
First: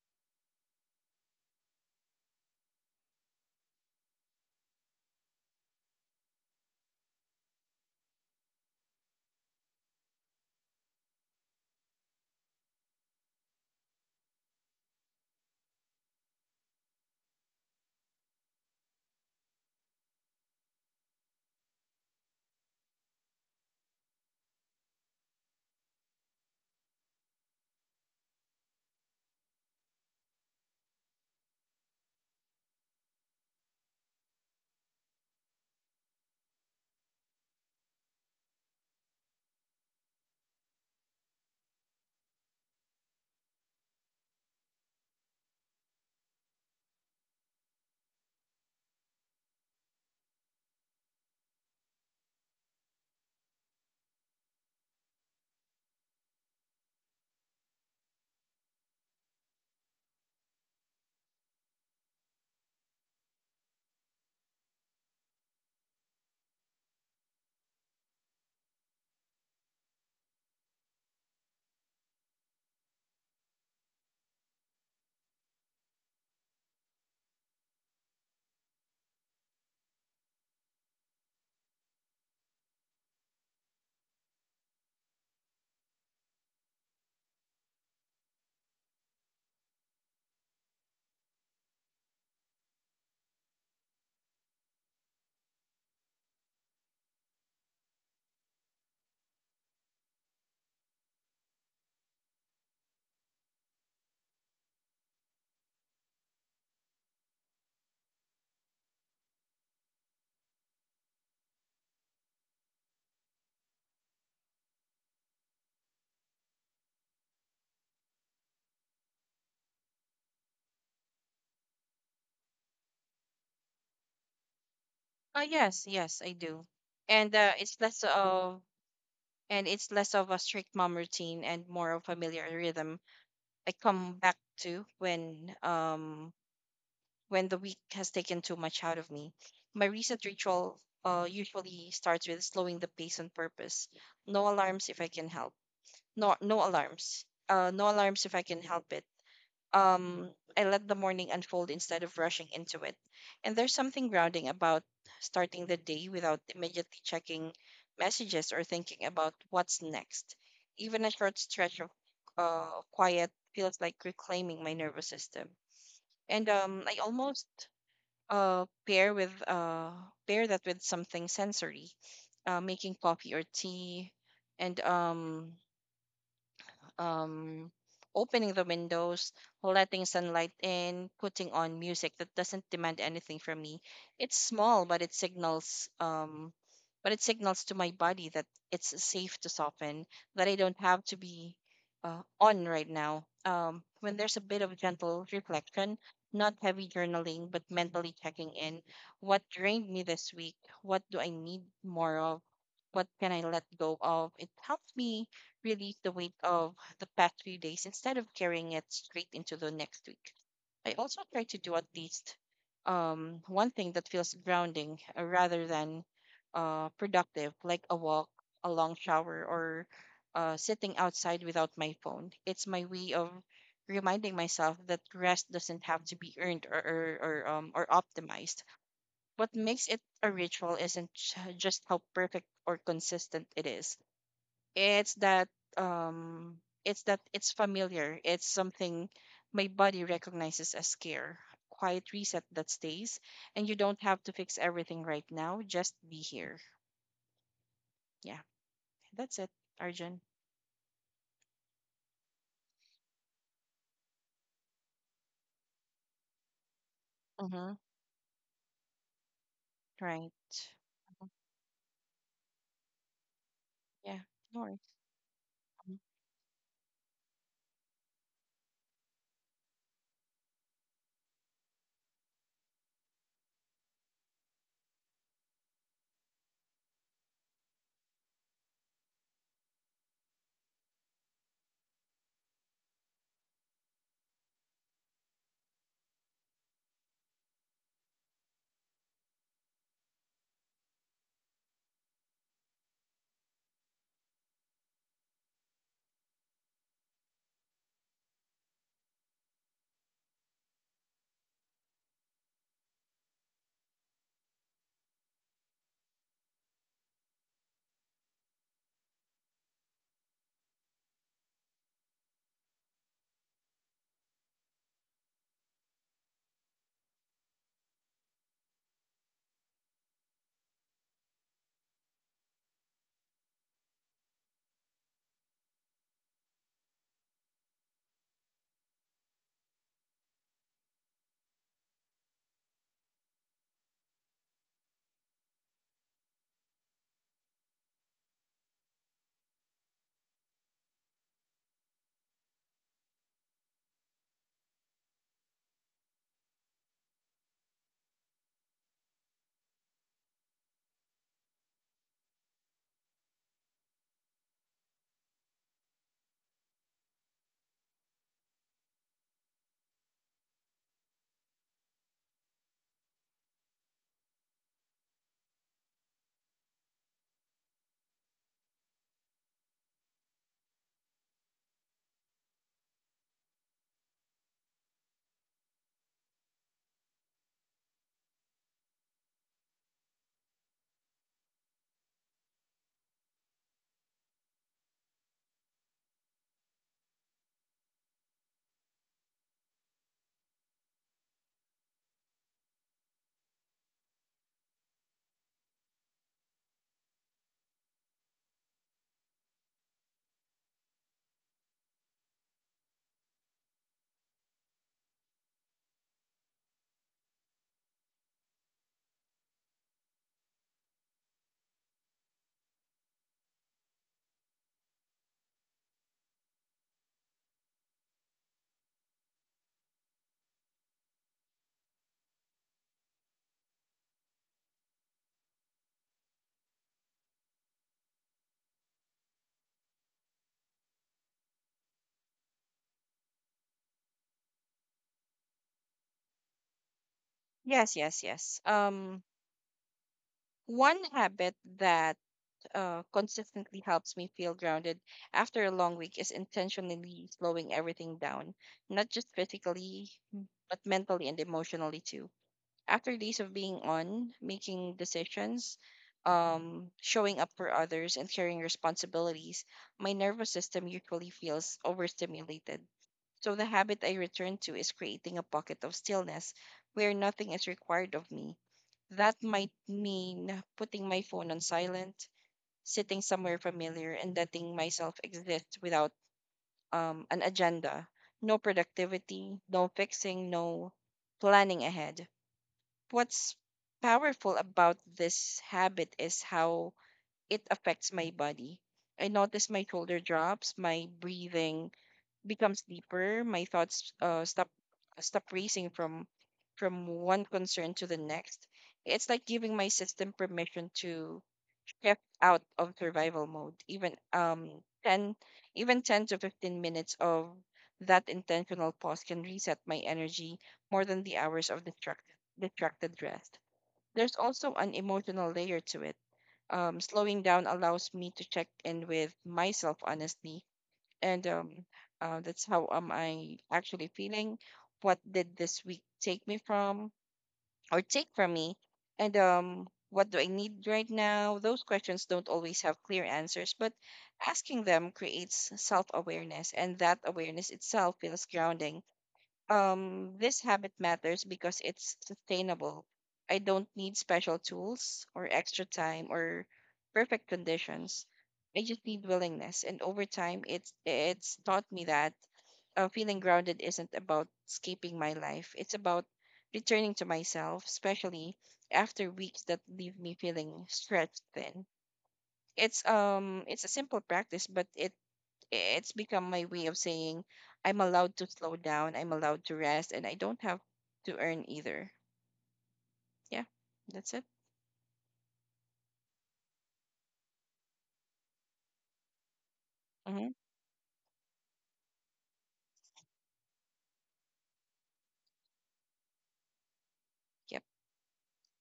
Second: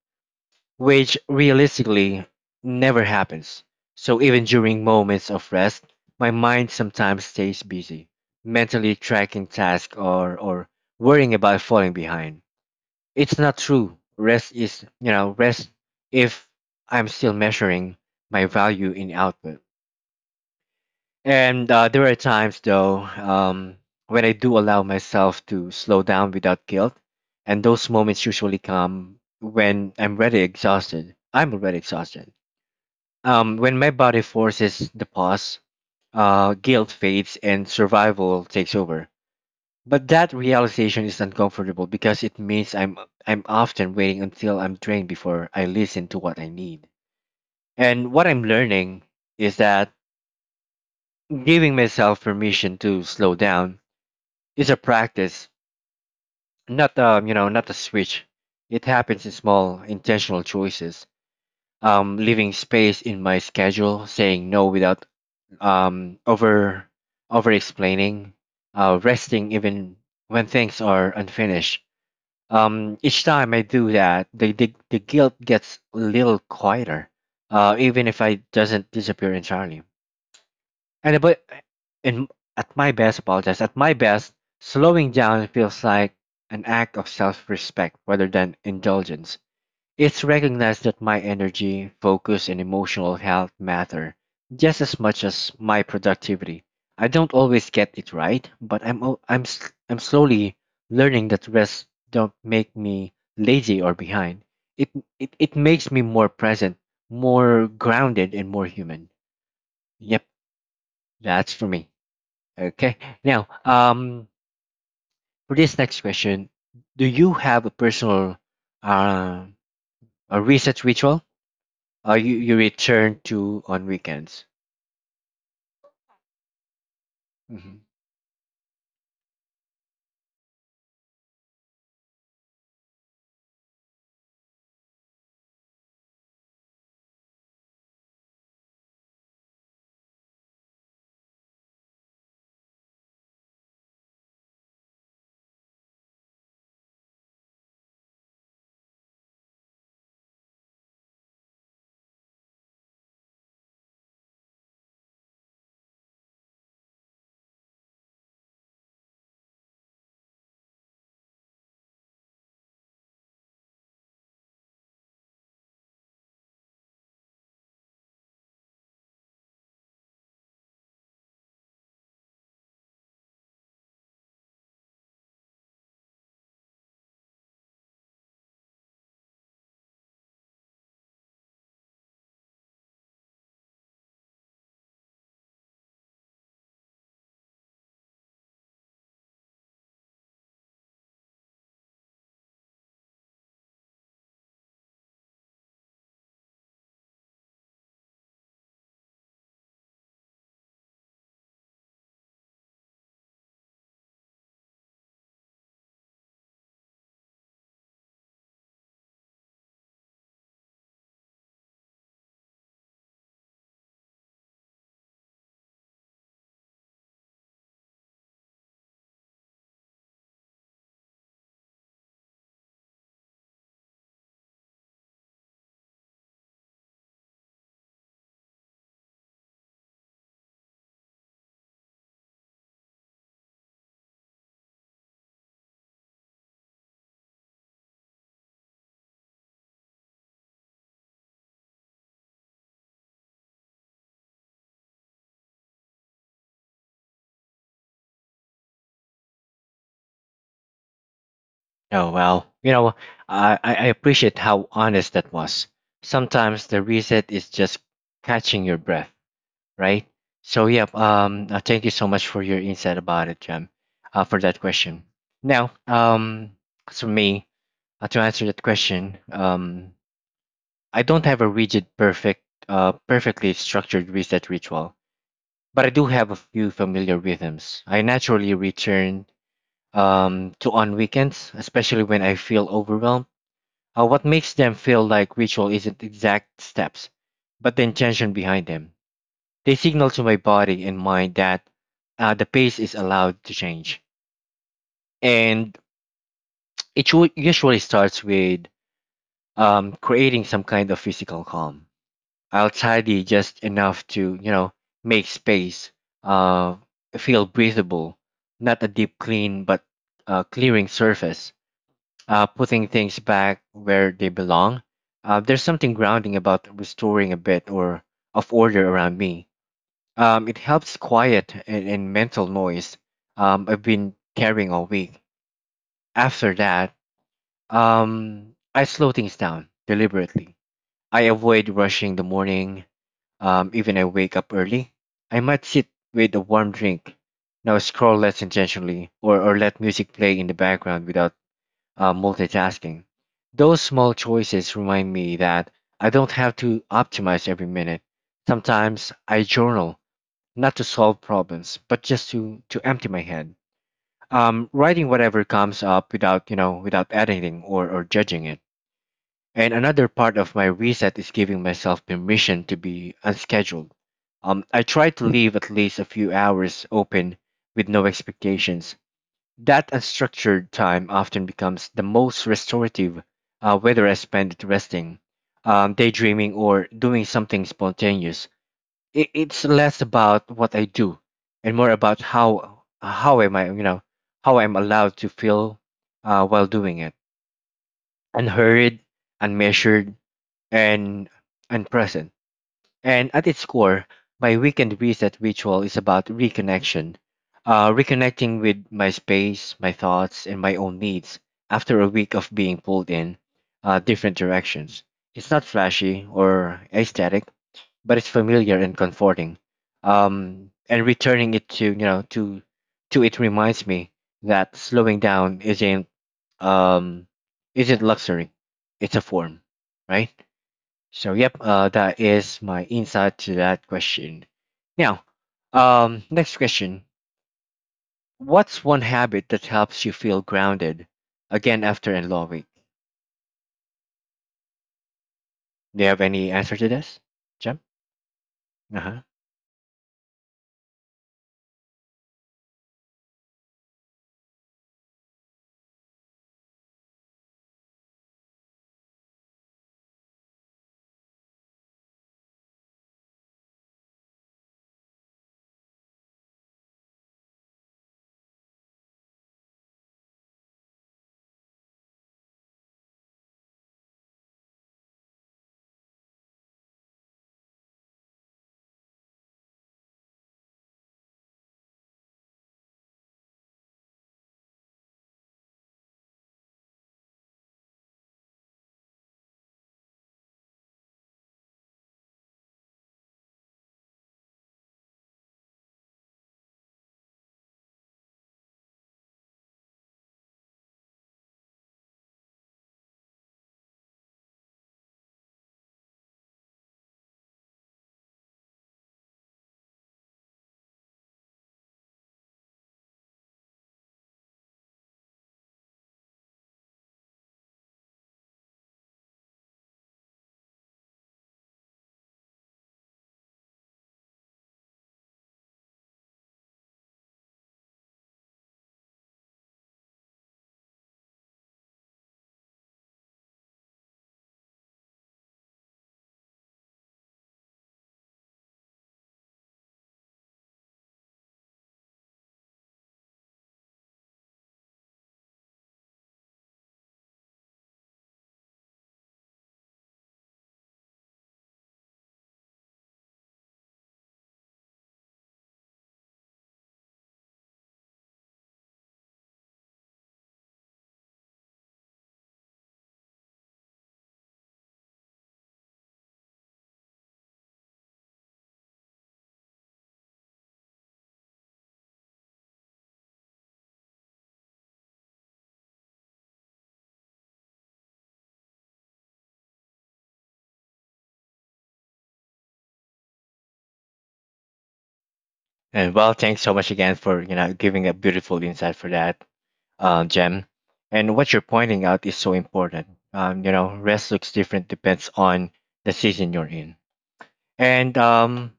which realistically never happens. So even during moments of rest, my mind sometimes stays busy, mentally tracking tasks or worrying about falling behind. It's not true rest is, you know, rest if I'm still measuring my value in output. And there are times, though, when I do allow myself to slow down without guilt, and those moments usually come when I'm already exhausted, when my body forces the pause, guilt fades and survival takes over. But that realization is uncomfortable because it means I'm often waiting until I'm drained before I listen to what I need. And what I'm learning is that giving myself permission to slow down is a practice, not, you know, not a switch. It happens in small intentional choices. Leaving space in my schedule, saying no without um, over over explaining, resting even when things are unfinished. Each time I do that, the guilt gets a little quieter, even if I doesn't disappear entirely. And but in at my best, apologize. At my best, slowing down feels like an act of self-respect rather than indulgence. It's recognized that my energy, focus, and emotional health matter just as much as my productivity. I don't always get it right, but I'm al- I'm s- I'm slowly learning that rest don't make me lazy or behind. It it makes me more present, more grounded, and more human. Yep, that's for me. Okay. Now, for this next question, do you have a personal uh a reset ritual? Oh, you return to on weekends. Oh yes, yes, I do. And Hmm it's less of a strict mom routine and more of familiar rhythm I come back to when the week has taken too much out of me. My reset ritual usually starts with slowing the pace on purpose. No alarms if I can help. No no alarms. No alarms if I can help it, um, I let the morning unfold instead of rushing into it. And there's something grounding about starting the day without immediately checking messages or thinking about what's next. Even a short stretch of quiet feels like reclaiming my nervous system. And um, I almost uh, pair with uh, pair that with something sensory, making coffee or tea, and um, opening the windows, letting sunlight in, putting on music that doesn't demand anything from me. It's small, but it signals to my body that it's safe to soften, that I don't have to be on right now. When there's a bit of gentle reflection, not heavy journaling, but mentally checking in. What drained me this week? What do I need more of? What can I let go of? It helps me relieve the weight of the past few days instead of carrying it straight into the next week. I also try to do at least one thing that feels grounding rather than productive, like a walk, a long shower, or sitting outside without my phone. It's my way of reminding myself that rest doesn't have to be earned or optimized. What makes it a ritual isn't just how perfect or consistent it is, it's that um it's familiar. It's something my body recognizes as care. Quiet reset that stays and you don't have to fix everything right now. Just be here. Yeah. That's it, Arjun. Oh well, you know, I appreciate how honest that was. Sometimes the reset is Mm-hmm. just catching your breath, right? Right. So yep. Thank you so much for your insight about it, Jam, Yeah. For No that worries. question. Now, Mhm. As for me, to answer that question, I don't have a rigid, perfect, perfectly structured reset ritual, but I do have a few familiar rhythms I naturally return to on weekends, especially when I feel overwhelmed. What makes them feel like ritual isn't exact steps, but the intention behind them. They signal to my body and mind that the pace is allowed to change. And it usually starts with creating some kind of physical calm. I'll tidy just enough to, you know, make space, uh, feel breathable, not a deep clean, but clearing surface putting things back where they belong. There's something grounding about restoring a bit or of order around me. It helps quiet and mental noise I've been carrying all week. After that, I slow things down deliberately. I avoid rushing the morning. Even I wake up early. I might sit with a warm drink. Now scroll less intentionally, or let music play in the background without multitasking. Those small choices remind me that I don't have to optimize every minute. Sometimes I journal, not to solve problems, but just to empty my head. Writing whatever comes up without, without editing or judging it. And another part of my reset is giving myself permission to be unscheduled. I try to leave at least a few hours open with no expectations that unstructured time often becomes the most restorative, whether I spend it resting, daydreaming, or doing something spontaneous. It's less about what I do and more about how am I, you know, how I'm allowed to feel while doing it, unhurried, unmeasured, and unpresent. And at its core, my weekend reset ritual is about reconnection, reconnecting with my space, my thoughts, and my own needs after a week of being pulled in different directions. It's not flashy or aesthetic, but it's familiar and comforting. And returning it to you know to it reminds me that slowing down isn't um, isn't luxury; it's a form, right? So yep, that is my insight to that question. Now, next question: what's one habit that helps you feel grounded again after a long week? Do you have any answer to this, Jem? Yes, yes, yes. Uh huh. One habit that consistently helps me feel grounded after a long week is intentionally slowing everything down, not just physically, but mentally and emotionally too. After days of being on, making decisions, showing up for others, and carrying responsibilities, my nervous system usually feels overstimulated. So the habit I return to is creating a pocket of stillness where nothing is required of me. That might mean putting my phone on silent, sitting somewhere familiar and letting myself exist without an agenda. No productivity, no fixing, no planning ahead. What's powerful about this habit is how it affects my body. I notice my shoulder drops, my breathing becomes deeper. My thoughts stop racing from one concern to the next. It's like giving my system permission to shift out of survival mode. Ten even 10 to 15 minutes of that intentional pause can reset my energy more than the hours of distracted rest. There's also an emotional layer to it. Slowing down allows me to check in with myself honestly and that's how am I actually feeling? What did this week take me from or take from me? And what do I need right now? Those questions don't always have clear answers, but asking them creates self awareness, and that awareness itself feels grounding. This habit matters because it's sustainable. I don't need special tools or extra time or perfect conditions. I just need willingness, and over time, it's taught me that feeling grounded isn't about escaping my life. It's about returning to myself, especially after weeks that leave me feeling stretched thin. It's a simple practice, but it's become my way of saying I'm allowed to slow down, I'm allowed to rest, and I don't have to earn either. Yeah, that's it. And well, thanks so much again for giving a beautiful insight for that, Mm-hmm. Jem. And what you're pointing out is so important. You know, rest looks different depends on the season you're in. Yep. And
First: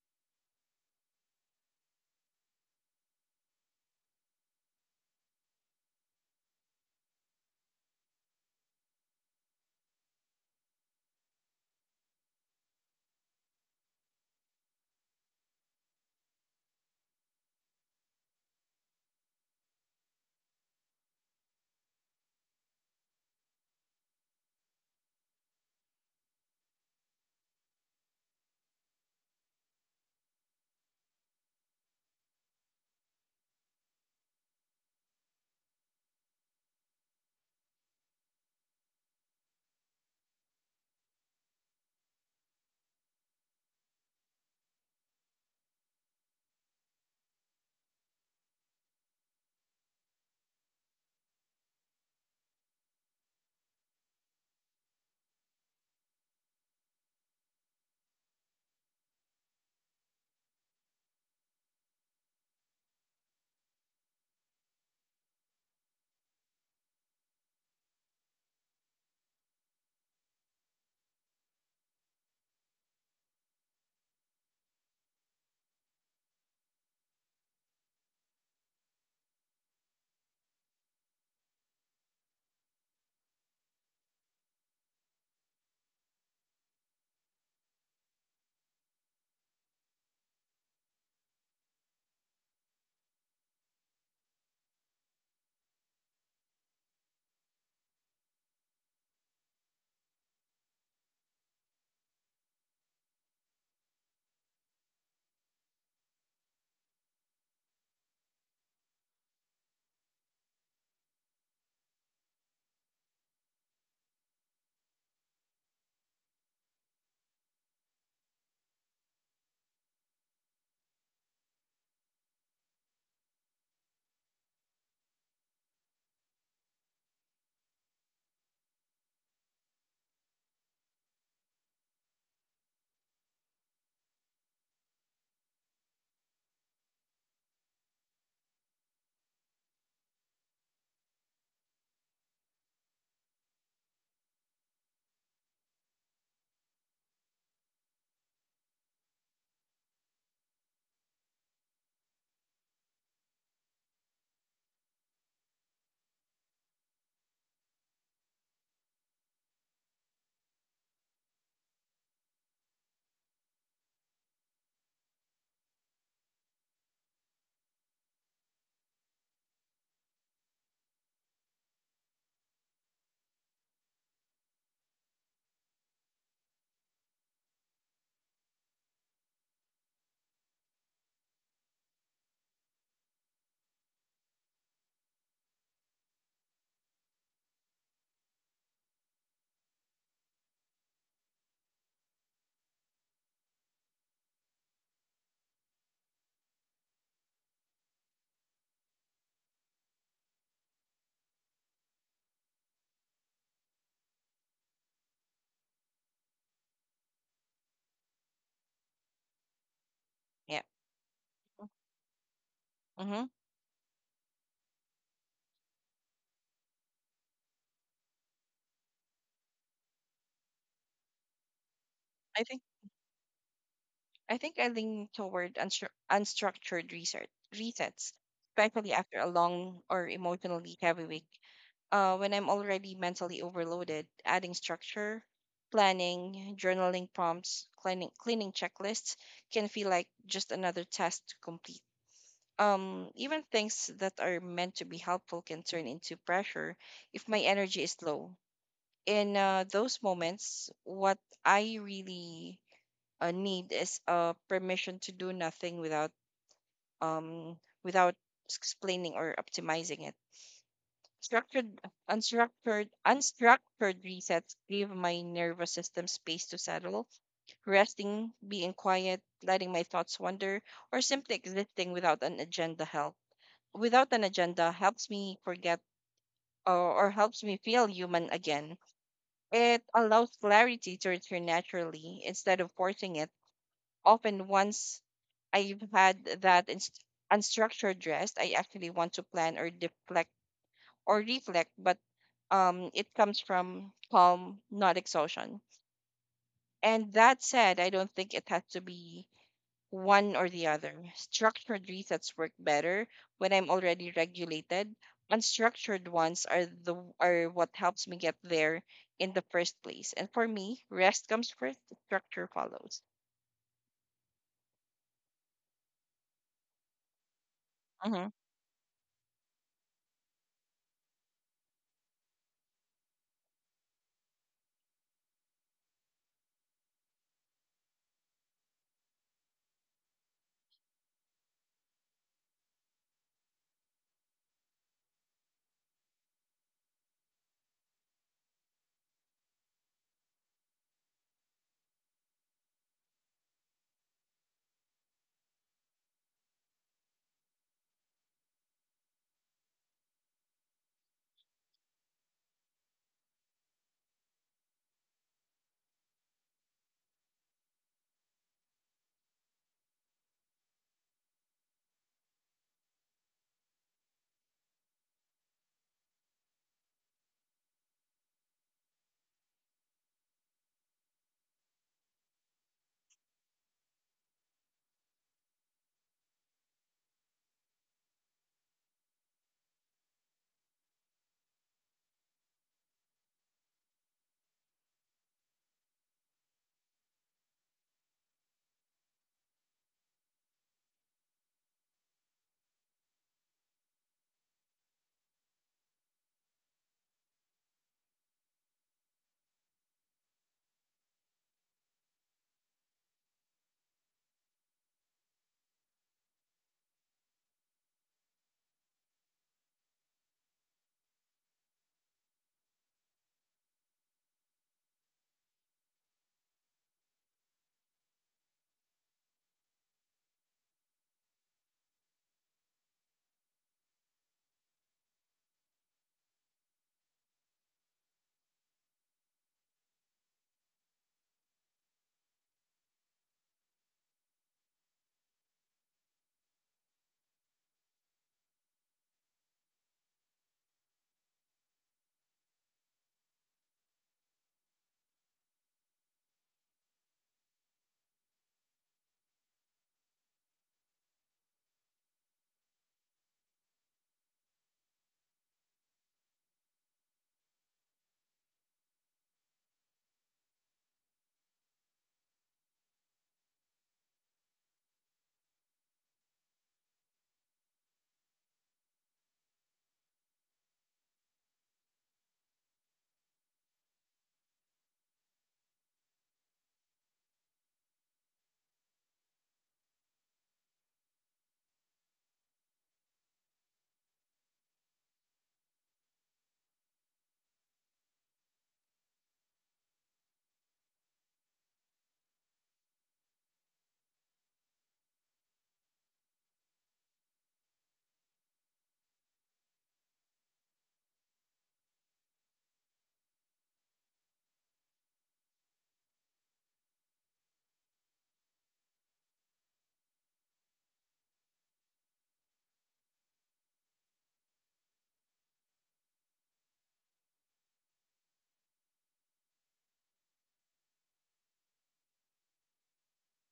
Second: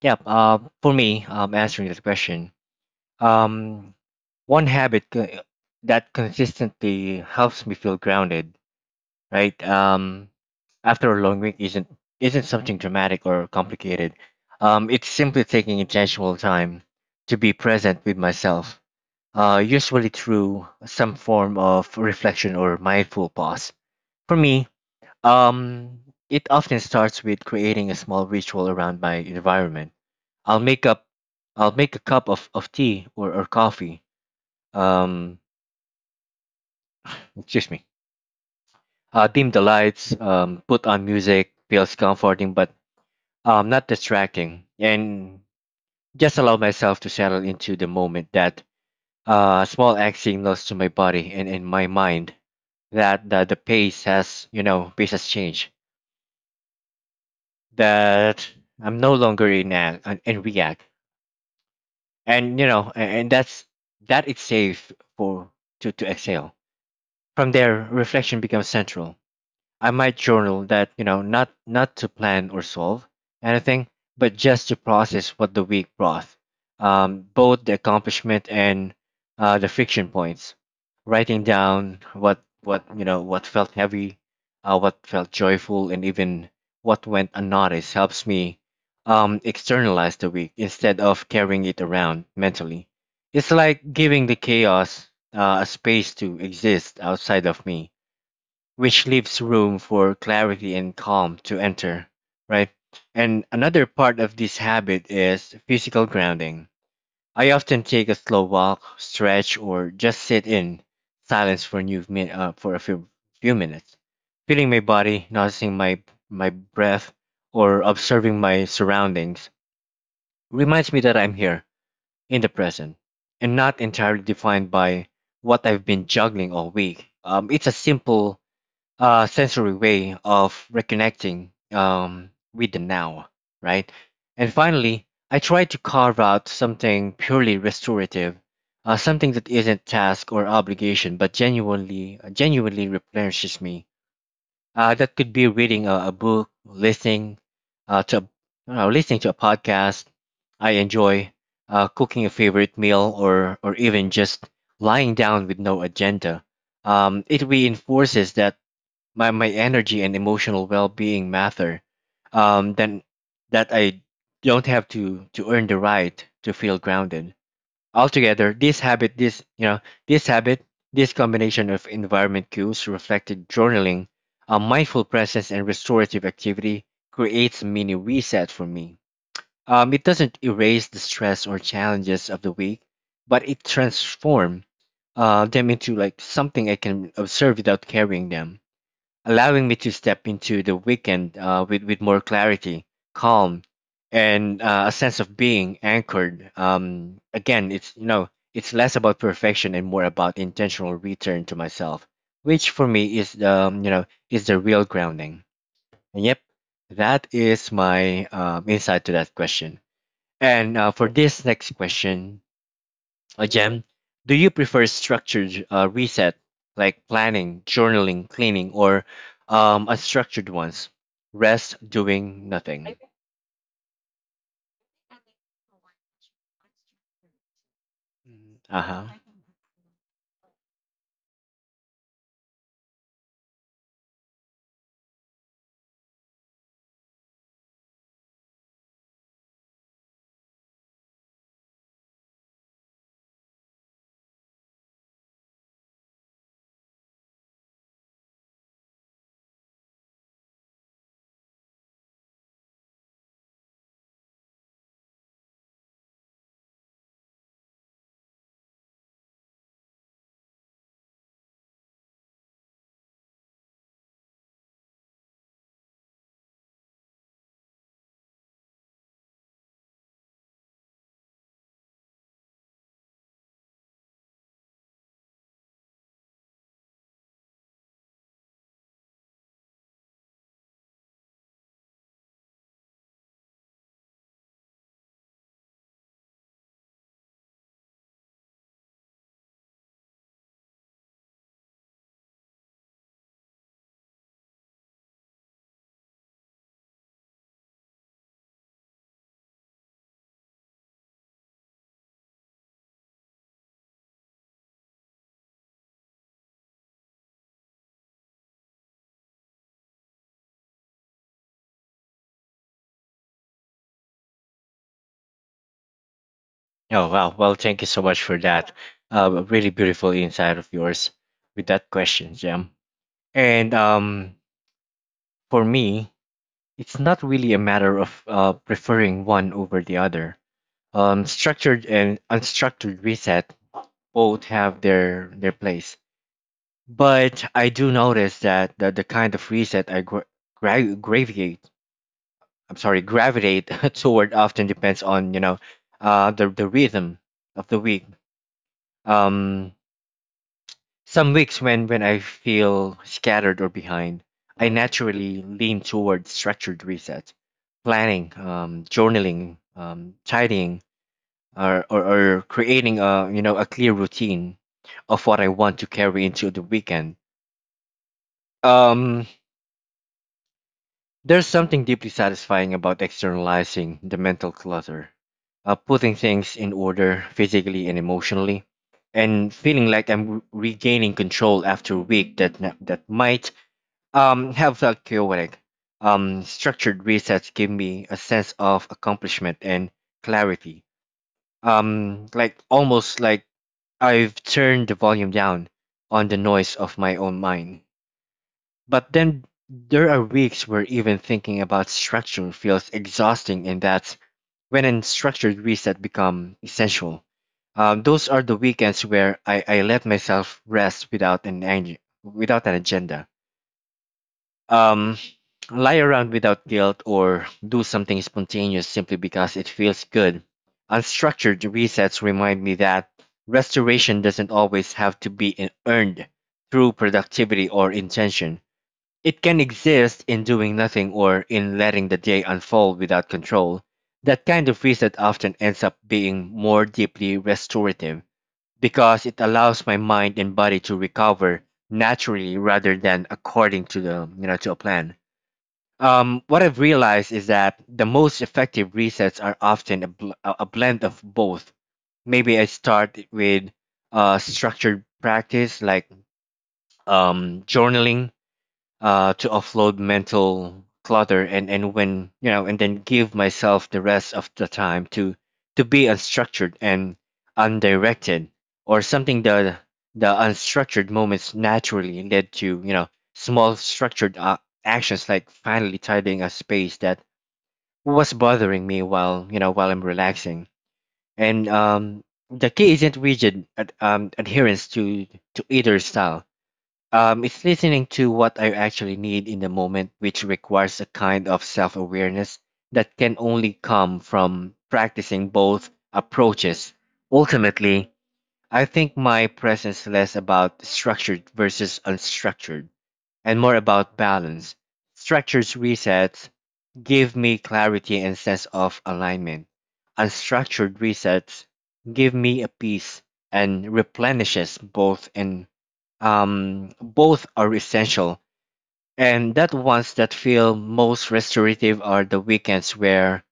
yeah, for me, answering this question. Um, One that consistently helps me feel grounded, right? After a long week isn't something dramatic or complicated. It's simply taking intentional time to be present with myself, usually through some form of reflection or mindful pause. For me, um, it often starts with creating a small ritual around my environment. I'll make up, I'll make a cup of tea or coffee, um, excuse me, dim the lights, put on music, feels comforting but not distracting, and just allow myself to settle into the moment that small act signals to my body and in my mind that the pace has, pace has changed, that I'm no longer in in react. And, you know, and that's, that it's safe for, to exhale. From there, reflection becomes central. I might journal that, you know, not to plan or solve anything, but just to process what the week brought, both the accomplishment and the friction points. Writing down what you know what felt heavy, what felt joyful, and even what went unnoticed helps me externalize the week instead of carrying it around mentally. It's like giving the chaos a space to exist outside of me, which leaves room for clarity and calm to enter, right? And another part of this habit is physical grounding. I often take a slow walk, stretch, or just sit in silence for a few minutes, feeling my body, noticing my breath, or observing my surroundings reminds me that I'm here in the present and not entirely defined by what I've been juggling all week. It's a simple sensory way of reconnecting with the now, right? And finally, I try to carve out something purely restorative, something that isn't task or obligation, but genuinely replenishes me. That could be reading a book, uh, to, listening to a podcast I enjoy, cooking a favorite meal, or even just lying down with no agenda. It reinforces that my energy and emotional well-being matter, then that I don't have to earn the right to feel grounded. Altogether, this habit this you know this habit this combination of environment cues, reflected journaling, a mindful presence, and restorative activity creates a mini reset for me. Um, it doesn't erase the stress or challenges of the week, but it transforms them into like something I can observe without carrying them, allowing me to step into the weekend with more clarity, calm, and a sense of being anchored. Again, it's you know it's less about perfection and more about intentional return to myself, which for me is the you know is the real grounding. And yep, that is my insight to that question. Yeah. And for this next question, Mm-hmm. again, do you prefer structured reset like planning, journaling, cleaning, or unstructured ones? Rest, I doing think nothing. I think I lean toward unstructured research resets, Uh especially huh. after a long or emotionally heavy week. When I'm already mentally overloaded, adding structure, planning, journaling prompts, cleaning checklists can feel like just another task to complete. Even things that are meant to be helpful can turn into pressure if my energy is low. In those moments, what I really need is permission to do nothing without um, without explaining or optimizing it. Structured, Unstructured resets give my nervous system space to settle. Resting, being quiet, letting my thoughts wander, or simply existing without an agenda helps me feel human again. It allows clarity to return naturally instead of forcing it. Often, once I've had that unstructured rest, I actually want to plan or deflect or reflect, but it comes from calm, not exhaustion. And that said, I don't think it has to be one or the other. Structured resets work better when I'm already regulated. Unstructured ones are the are what helps me get there in the first place. And for me, rest comes first, structure follows. Oh, wow. Well, thank you so much Hmm. for that. Really beautiful insight of yours with that question, Jam. And for me, it's not really a matter of preferring one over the other. Structured and unstructured reset both have their place. But I do notice that the kind of reset I gravitate, I'm sorry, gravitate <laughs> toward often depends on, you know, the rhythm of the week. Um, some weeks when I feel scattered or behind, I naturally lean toward structured reset, planning, journaling, tidying, or creating a, a clear routine of what I want to carry into the weekend. Um, There's something deeply satisfying about externalizing the mental clutter, putting things in order physically and emotionally, and feeling like I'm regaining control after a week that that might have felt chaotic. Structured resets give me a sense of accomplishment and clarity. Like almost like I've turned the volume down on the noise of my own mind. But then there are weeks where even thinking about structure feels exhausting, and that's when a structured reset become essential. Those are the weekends where I let myself rest without without an agenda. Um, lie around without guilt or do something spontaneous simply because it feels good. Unstructured resets remind me that restoration doesn't always have to be earned through productivity or intention. It can exist in doing nothing or in letting the day unfold without control. That kind of reset often ends up being more deeply restorative because it allows my mind and body to recover naturally rather than according to the you know to a plan. What I've realized is that the most effective resets are often a, bl- a blend of both. Maybe I start with structured practice like journaling to offload mental clutter, and when you know and then give myself the rest of the time to be unstructured and undirected. Or something, the unstructured moments naturally led to, small structured actions like finally tidying a space that was bothering me while, while I'm relaxing. And the key isn't rigid adherence to either style. Um, it's listening to what I actually need in the moment, which requires a kind of self awareness that can only come from practicing both approaches. Ultimately, I think my presence less about structured versus unstructured and more about balance. Structured resets give me clarity and sense of alignment. Unstructured resets give me a peace and replenishes both in. Both are essential, and that ones that feel most restorative are the weekends where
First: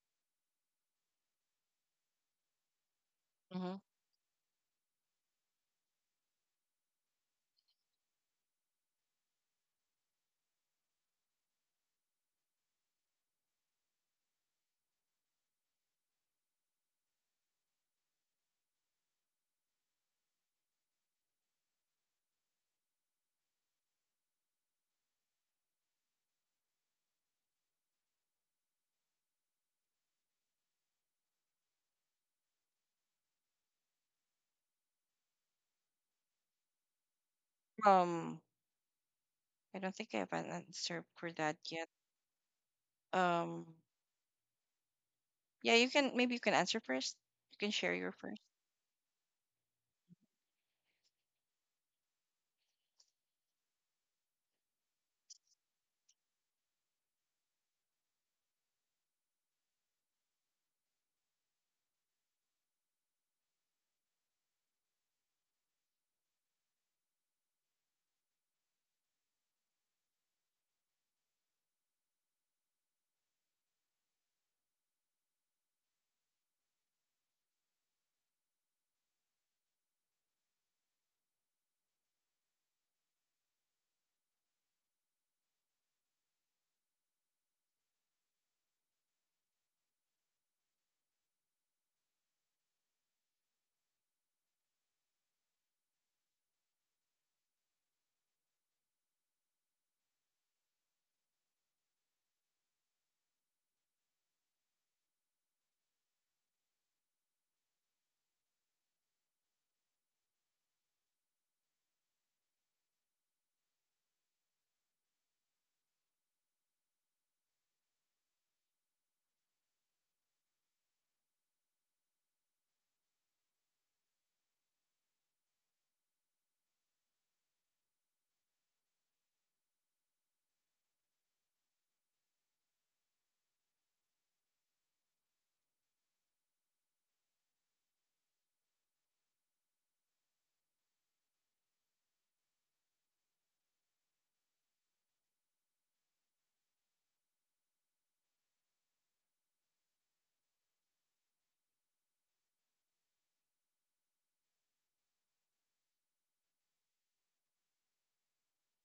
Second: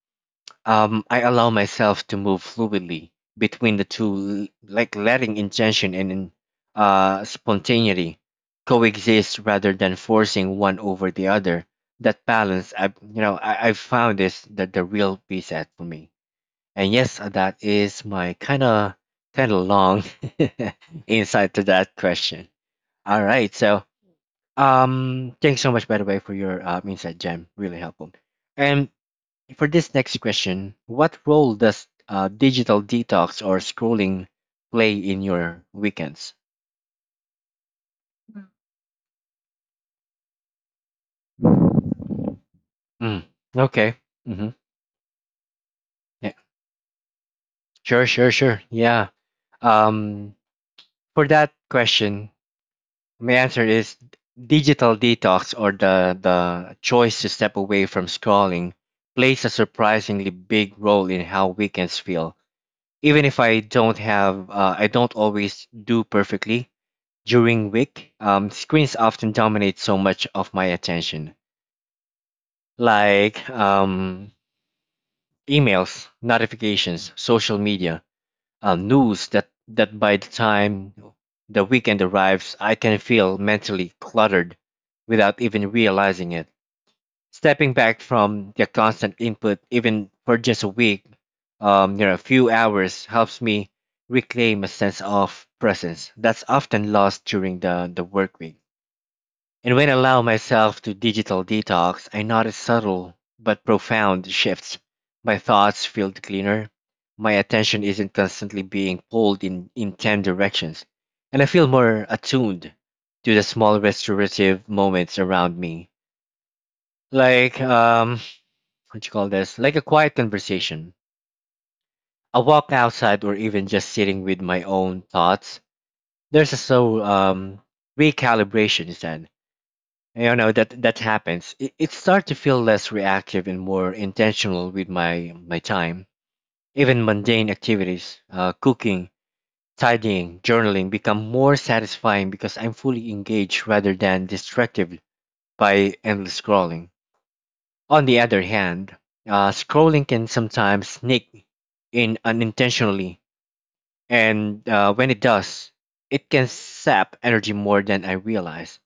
I allow myself to move fluidly between Hmm. the two, like letting intention and spontaneity coexist rather than forcing one over the other. That balance, I you know, I found is that the real peace at for me. And yes, that is my kind of long <laughs> insight to that question. All right, so thanks so much, by the way, for your insight, Jam. Really helpful. And for this next question, what role does digital detox or scrolling play in your weekends? Um, I don't think I have an answer for that yet. Mm, Um, okay. Mm-hmm. yeah, Yeah. You can answer first. You can share Sure, your sure, first. sure. Yeah. Um, for that question, my answer is digital detox or the choice to step away from scrolling plays a surprisingly big role in how weekends feel, even if I don't have, I don't always do perfectly during week. Screens often dominate so much of my attention, like emails, notifications, social media, news. That by the time the weekend arrives, I can feel mentally cluttered without even realizing it. Stepping back from the constant input, even for just a week, a few hours, helps me reclaim a sense of presence that's often lost during the work week. And when I allow myself to digital detox, I notice subtle but profound shifts. My thoughts feel cleaner. My attention isn't constantly being pulled in 10 directions. And I feel more attuned to the small restorative moments around me. Like, what you call this, like a quiet conversation, a walk outside, or even just sitting with my own thoughts. There's a recalibration is then, that happens. It starts to feel less reactive and more intentional with my time. Even mundane activities, cooking, tidying, journaling, become more satisfying because I'm fully engaged rather than distracted by endless scrolling. On the other hand, scrolling can sometimes sneak in unintentionally, and when it does, it can sap energy more than I realize.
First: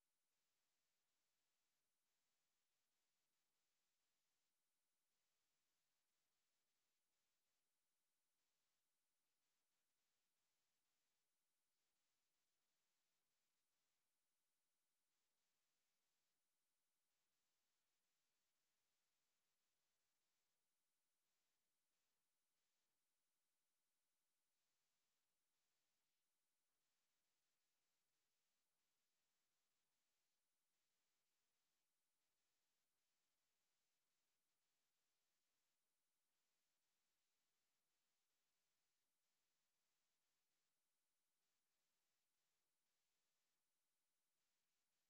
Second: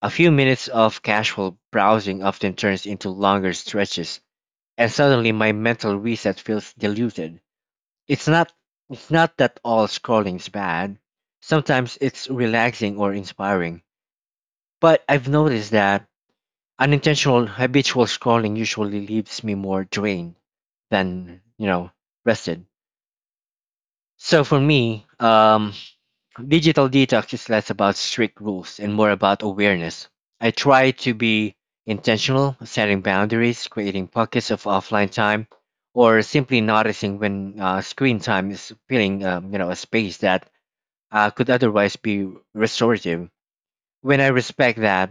A few minutes of casual browsing often turns into longer stretches, and suddenly my mental reset feels diluted. It's not it's not that all scrolling's bad. Sometimes it's relaxing or inspiring, but I've noticed that unintentional habitual scrolling usually leaves me more drained than, rested. So for me, digital detox is less about strict rules and more about awareness. I try to be intentional, setting boundaries, creating pockets of offline time, or simply noticing when screen time is filling, a space that could otherwise be restorative. When I respect that,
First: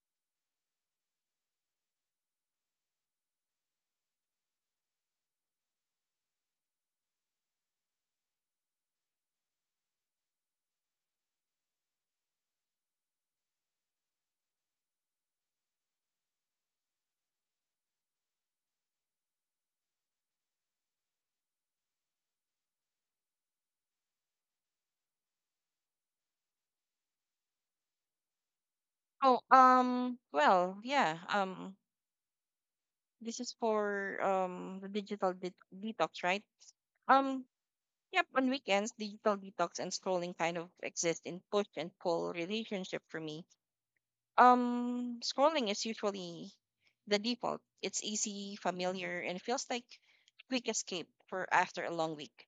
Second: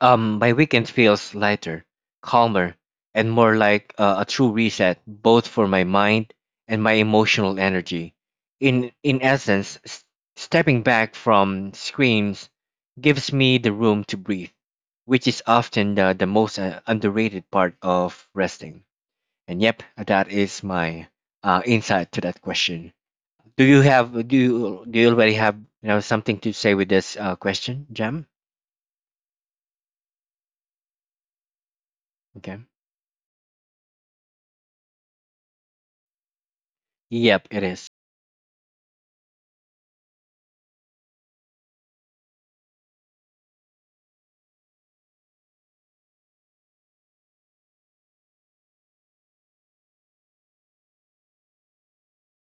My weekend feels lighter, calmer, and more like a true reset, both for my mind and my emotional energy. In essence, stepping back from screens gives me the room to breathe, which is often the most underrated part of resting. And yep, that is my insight to that question. Do you already have something to say with this question, Jam? Oh, well, yeah. Okay. This is for the detox, right? Um, Yep, it is. yep, on weekends, digital detox and scrolling kind of exist in push and pull relationship for me. Scrolling is usually the default. It's easy, familiar, and feels like quick escape for after a long week.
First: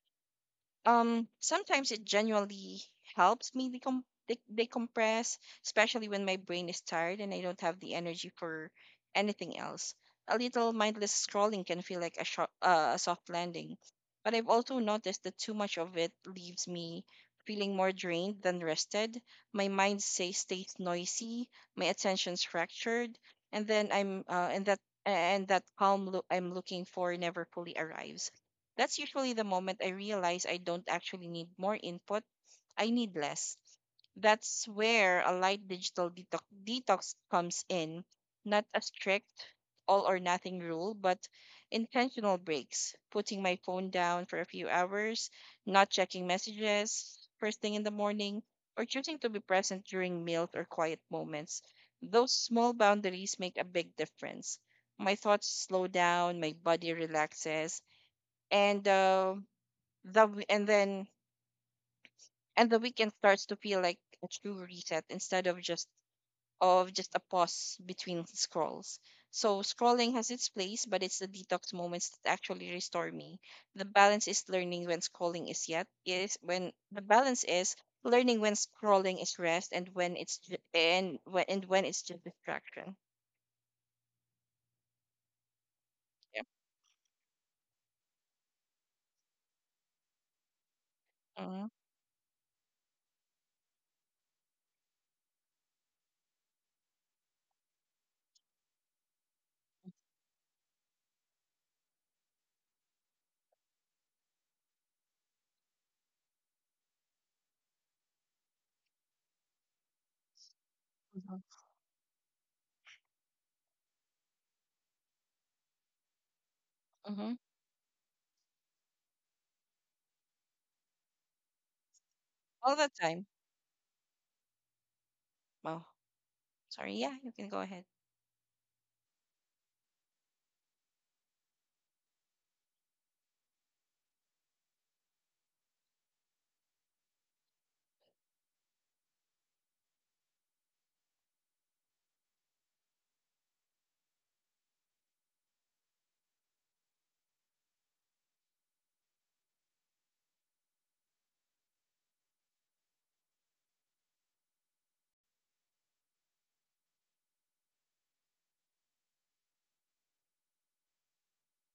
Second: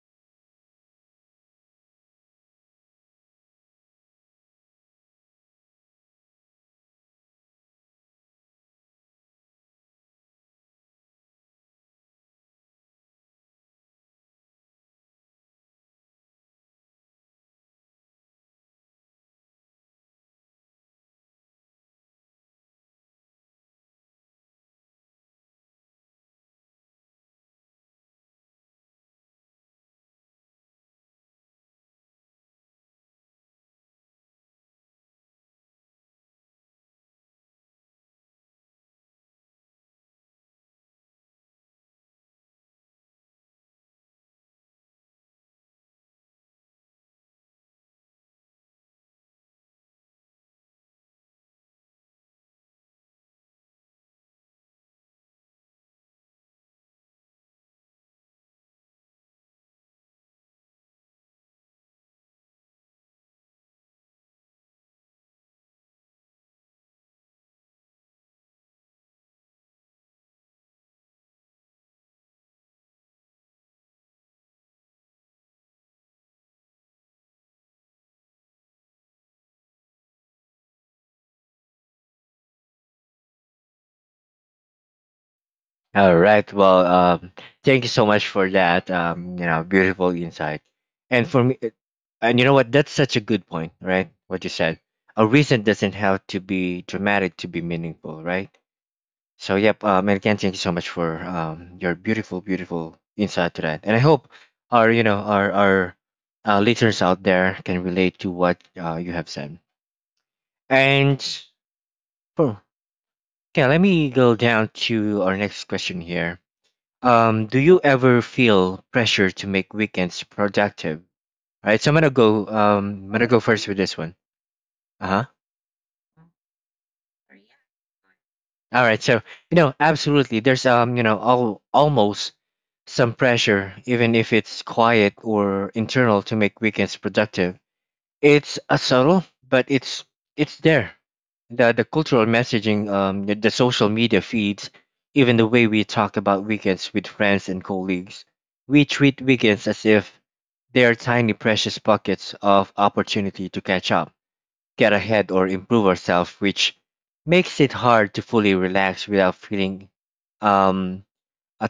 Sometimes it genuinely helps me decompress, especially when my brain is tired and I don't have the energy for anything else. A little mindless scrolling can feel like a soft landing, but I've also noticed that too much of it leaves me feeling more drained than rested. My mind stays noisy, my attention's fractured, and then I'm and that calm I'm looking for never fully arrives. That's usually the moment I realize I don't actually need more input, I need less. That's where a light detox comes in. Not a strict all or nothing rule, but intentional breaks, putting my phone down for a few hours, not checking messages first thing in the morning, or choosing to be present during meals or quiet moments. Those small boundaries make a big difference. My thoughts slow down, my body relaxes, and the w- and then and the weekend starts to feel like a true reset instead of just a pause between scrolls. So scrolling has its place, but it's the detox moments that actually restore me. The balance is learning when scrolling is yet is when The balance is learning when scrolling is rest and when it's ju- and when it's just distraction. All Yeah. right. Well, thank you so much for that. You know, beautiful insight. And for me, Mm-hmm. And you know what? That's such a good point, right? What you said. A reason doesn't have to be dramatic to be meaningful, right? So, yep. And again, thank you so much for your beautiful, beautiful insight to that. And I hope our, our listeners out there can relate to what you have said. And for yeah, let me go down to our next question here. Mm-hmm. Do you ever feel pressure to make weekends productive? All right, so I'm gonna go. All the Um, I'm time. gonna go first with this one. Uh huh. Oh, sorry. Yeah, you can go ahead. All right, so, absolutely. There's you know, all almost some pressure, even if it's quiet or internal, to make weekends productive. It's a subtle, but it's there. The cultural messaging, the social media feeds, even the way we talk about weekends with friends and colleagues. We treat weekends as if they are tiny precious pockets of opportunity to catch up, get ahead, or improve ourselves, which makes it hard to fully relax without feeling, um, a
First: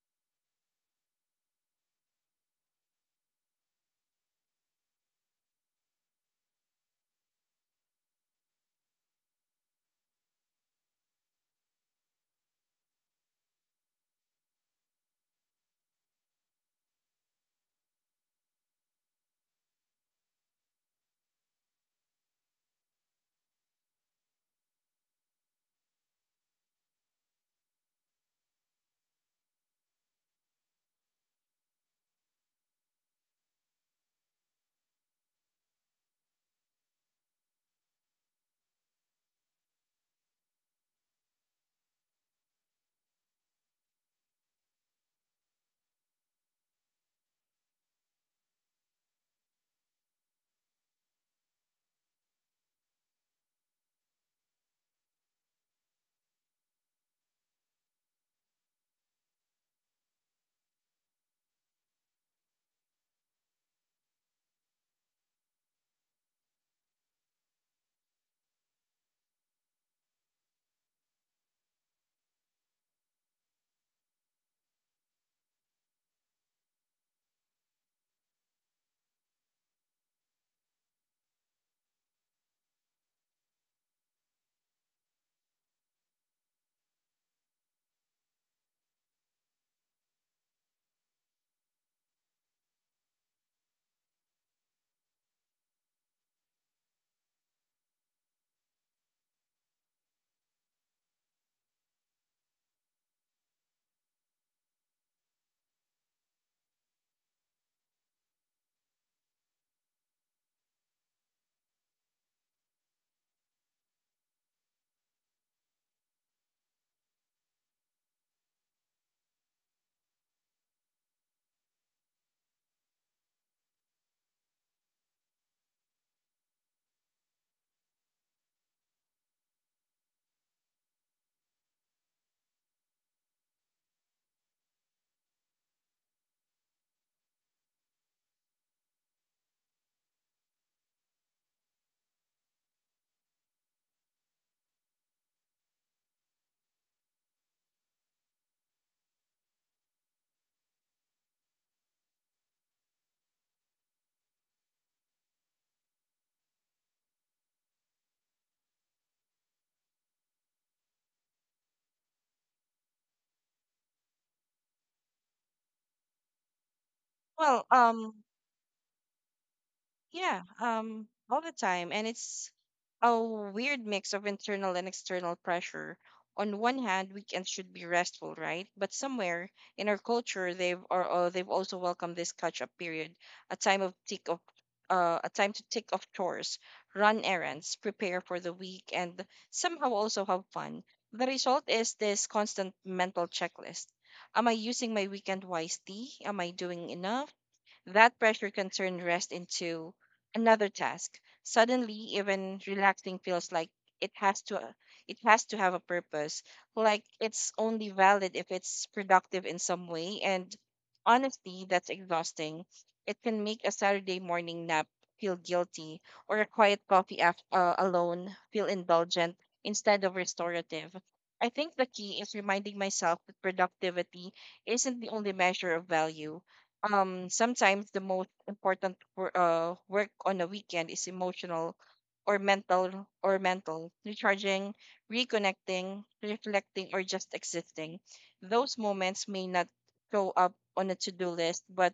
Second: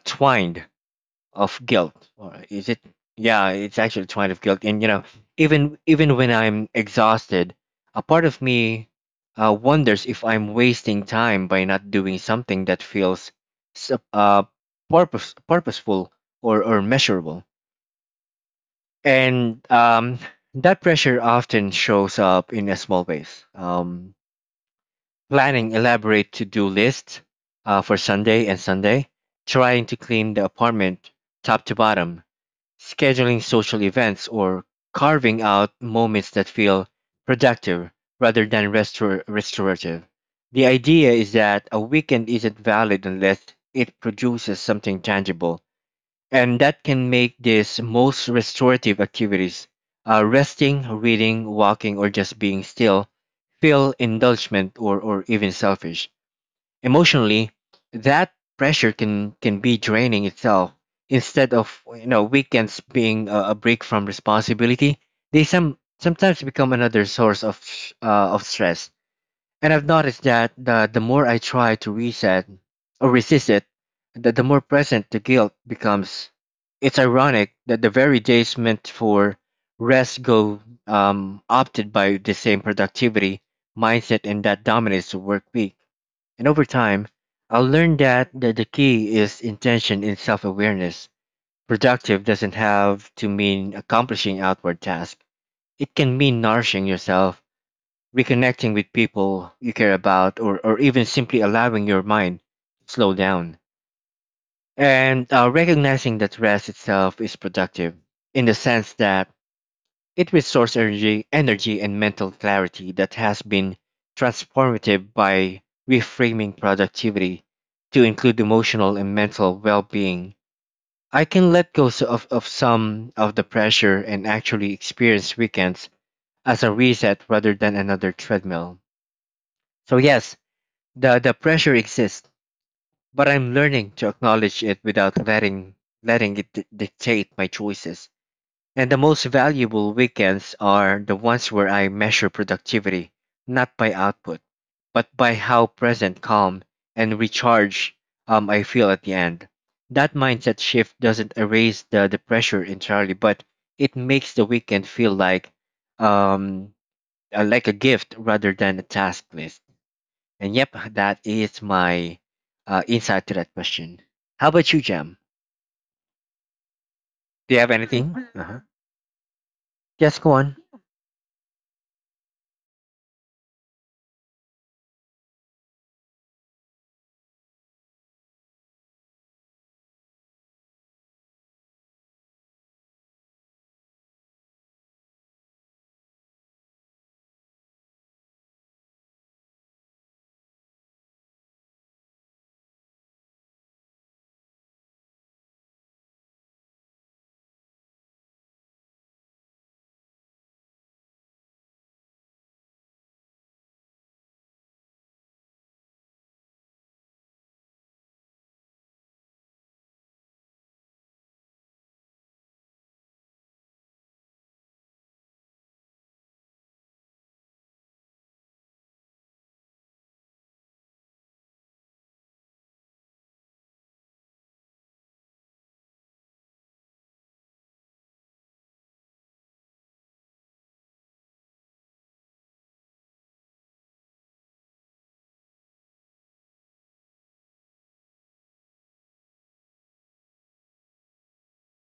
of guilt, or is it, yeah, it's actually a twinge of guilt. And you know, even when I'm exhausted, a part of me wonders if I'm wasting time by not doing something that feels sup- uh, purposeful, or measurable. And that pressure often shows up in a small ways, planning elaborate to-do lists for Sunday and Sunday, trying to clean the apartment top to bottom. Scheduling social events, or carving out moments that feel productive rather than restorative. The idea is that a weekend isn't valid unless it produces something tangible, and that can make these most restorative activities, resting, reading, walking, or just being still, feel indulgent, or even selfish. Emotionally, that pressure can be draining itself. Instead of, weekends being a break from responsibility, they sometimes become another source of of stress. And I've noticed that the more I try to reset or resist it, the more present the guilt becomes. It's ironic that the very days meant for rest go, opted by the same productivity mindset and that dominates the work week. And over time, I learned that the key is intention and self awareness. Productive doesn't have to mean accomplishing outward tasks, it can mean nourishing yourself, reconnecting with people you care about, or even simply allowing your mind to slow down. And recognizing that rest itself is productive in the sense that it restores energy and mental clarity that has been transformative. By reframing productivity to include emotional and mental well-being, I can let go of some of the pressure and actually experience weekends as a reset rather than another treadmill. So yes, the pressure exists, but I'm learning to acknowledge it without letting it dictate my choices. And the most valuable weekends are the ones where I measure productivity not by output, but by how present, calm, and recharged I feel at the end. That mindset shift doesn't erase the pressure entirely, but it makes the weekend feel um, like a gift rather than a task list. And yep, that is my insight to that question. How about you, Jam? Do you Well, have anything? Uh-huh. Yes, go yeah, on. All the time. And it's a weird mix of internal and external pressure. On one hand, weekends should be restful, right? But somewhere in our culture, they've or they've also welcomed this catch-up period, a time of tick of a time to tick off chores, run errands, prepare for the week, and somehow also have fun. The result is this constant mental checklist. Am I using my weekend wisely? Am I doing enough? That pressure can turn rest into another task. Suddenly, even relaxing feels like it has to it has to have a purpose. Like it's only valid if it's productive in some way. And honestly, that's exhausting. It can make a Saturday morning nap feel guilty or a quiet coffee alone feel indulgent instead of restorative. I think the key is reminding myself that productivity isn't the only measure of value. Sometimes the most important work on a weekend is emotional or mental recharging, reconnecting, reflecting, or just existing. Those moments may not show up on a to-do list, but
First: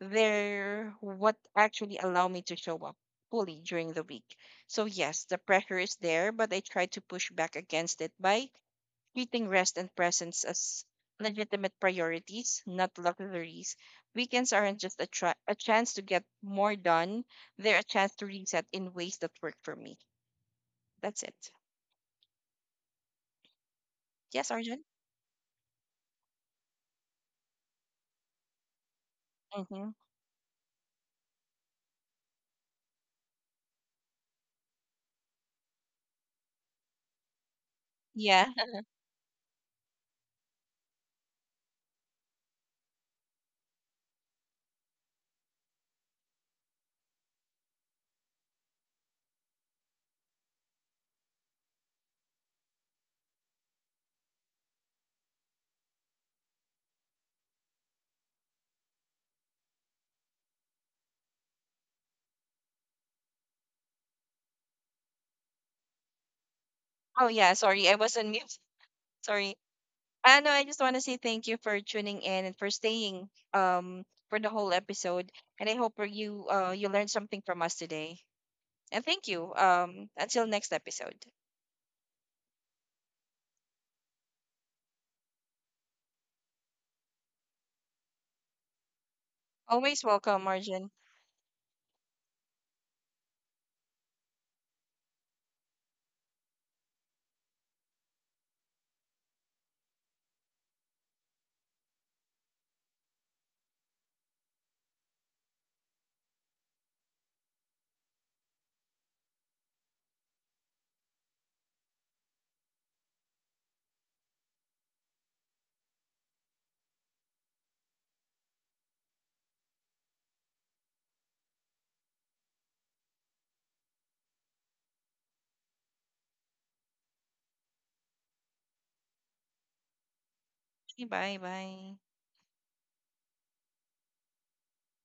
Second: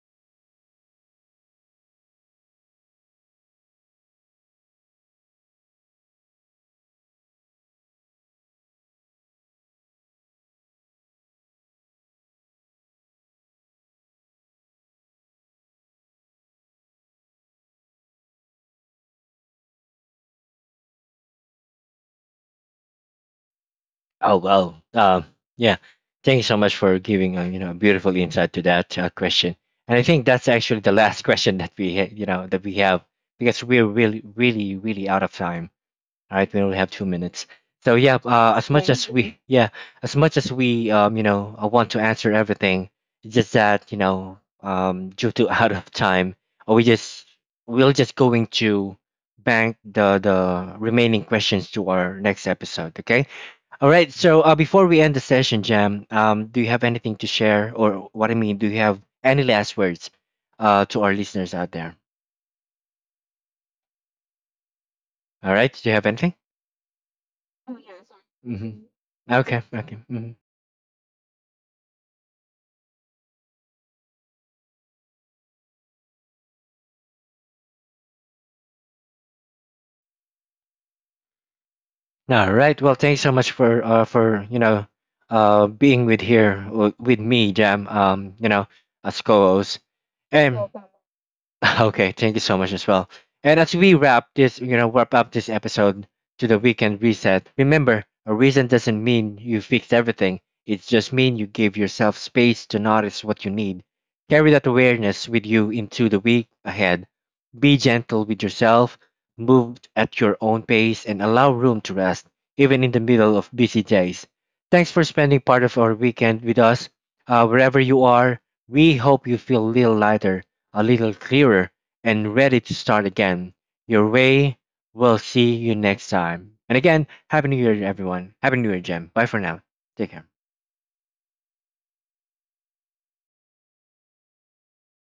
they're what actually allow me to show up fully during the week. So yes, the pressure is there, but I try to push back against it by treating rest and presence as legitimate priorities, not luxuries. Weekends aren't just a chance to get more done, they're a chance to reset in ways that work for me. That's it. Oh Yes, Arjun? well, yeah. Thank you so much for giving a, you know, beautiful insight to that question. Mm-hmm. And I think that's actually the last <laughs> question that we have, because we're really really really out of time. All right, we only have 2 minutes. So yeah, Yeah. <laughs> As much as we, want to answer everything. It's just that, due to <laughs> out of time, uh, we just we're just going to bank the remaining questions to our next episode. Okay. All right. So before we end the session, Jam, do you have anything to share, or what I mean, do you have any last words to our listeners out there? All right. Do you have anything? Oh, yeah. Sorry, I was on mute. Hmm. <laughs> Sorry. Okay. Okay. Hmm. I know. I just want to say thank you for tuning in and for staying for the whole episode. And I hope you learned something from us today. And thank you. Until next episode. All right. Well, thanks so much for, being with here with me, Jam. As co-host, Always welcome, and Arjun. <laughs> okay, thank you so much as well. And as we wrap this, you know, wrap up this episode to the weekend reset, remember, a reason doesn't mean you fixed everything. It just means you gave yourself space to notice what you need. Carry that awareness with you into the week ahead. Be gentle with yourself, move at your own pace, and allow room to rest, even in the middle of busy days. Thanks for spending part of our weekend with us. Wherever you are, we hope you feel a little lighter, a little clearer, and ready to start again your way. We'll see you next time. And again, Happy New Year, everyone. Happy New Year, Jem. Bye for now. Take care. Bye bye.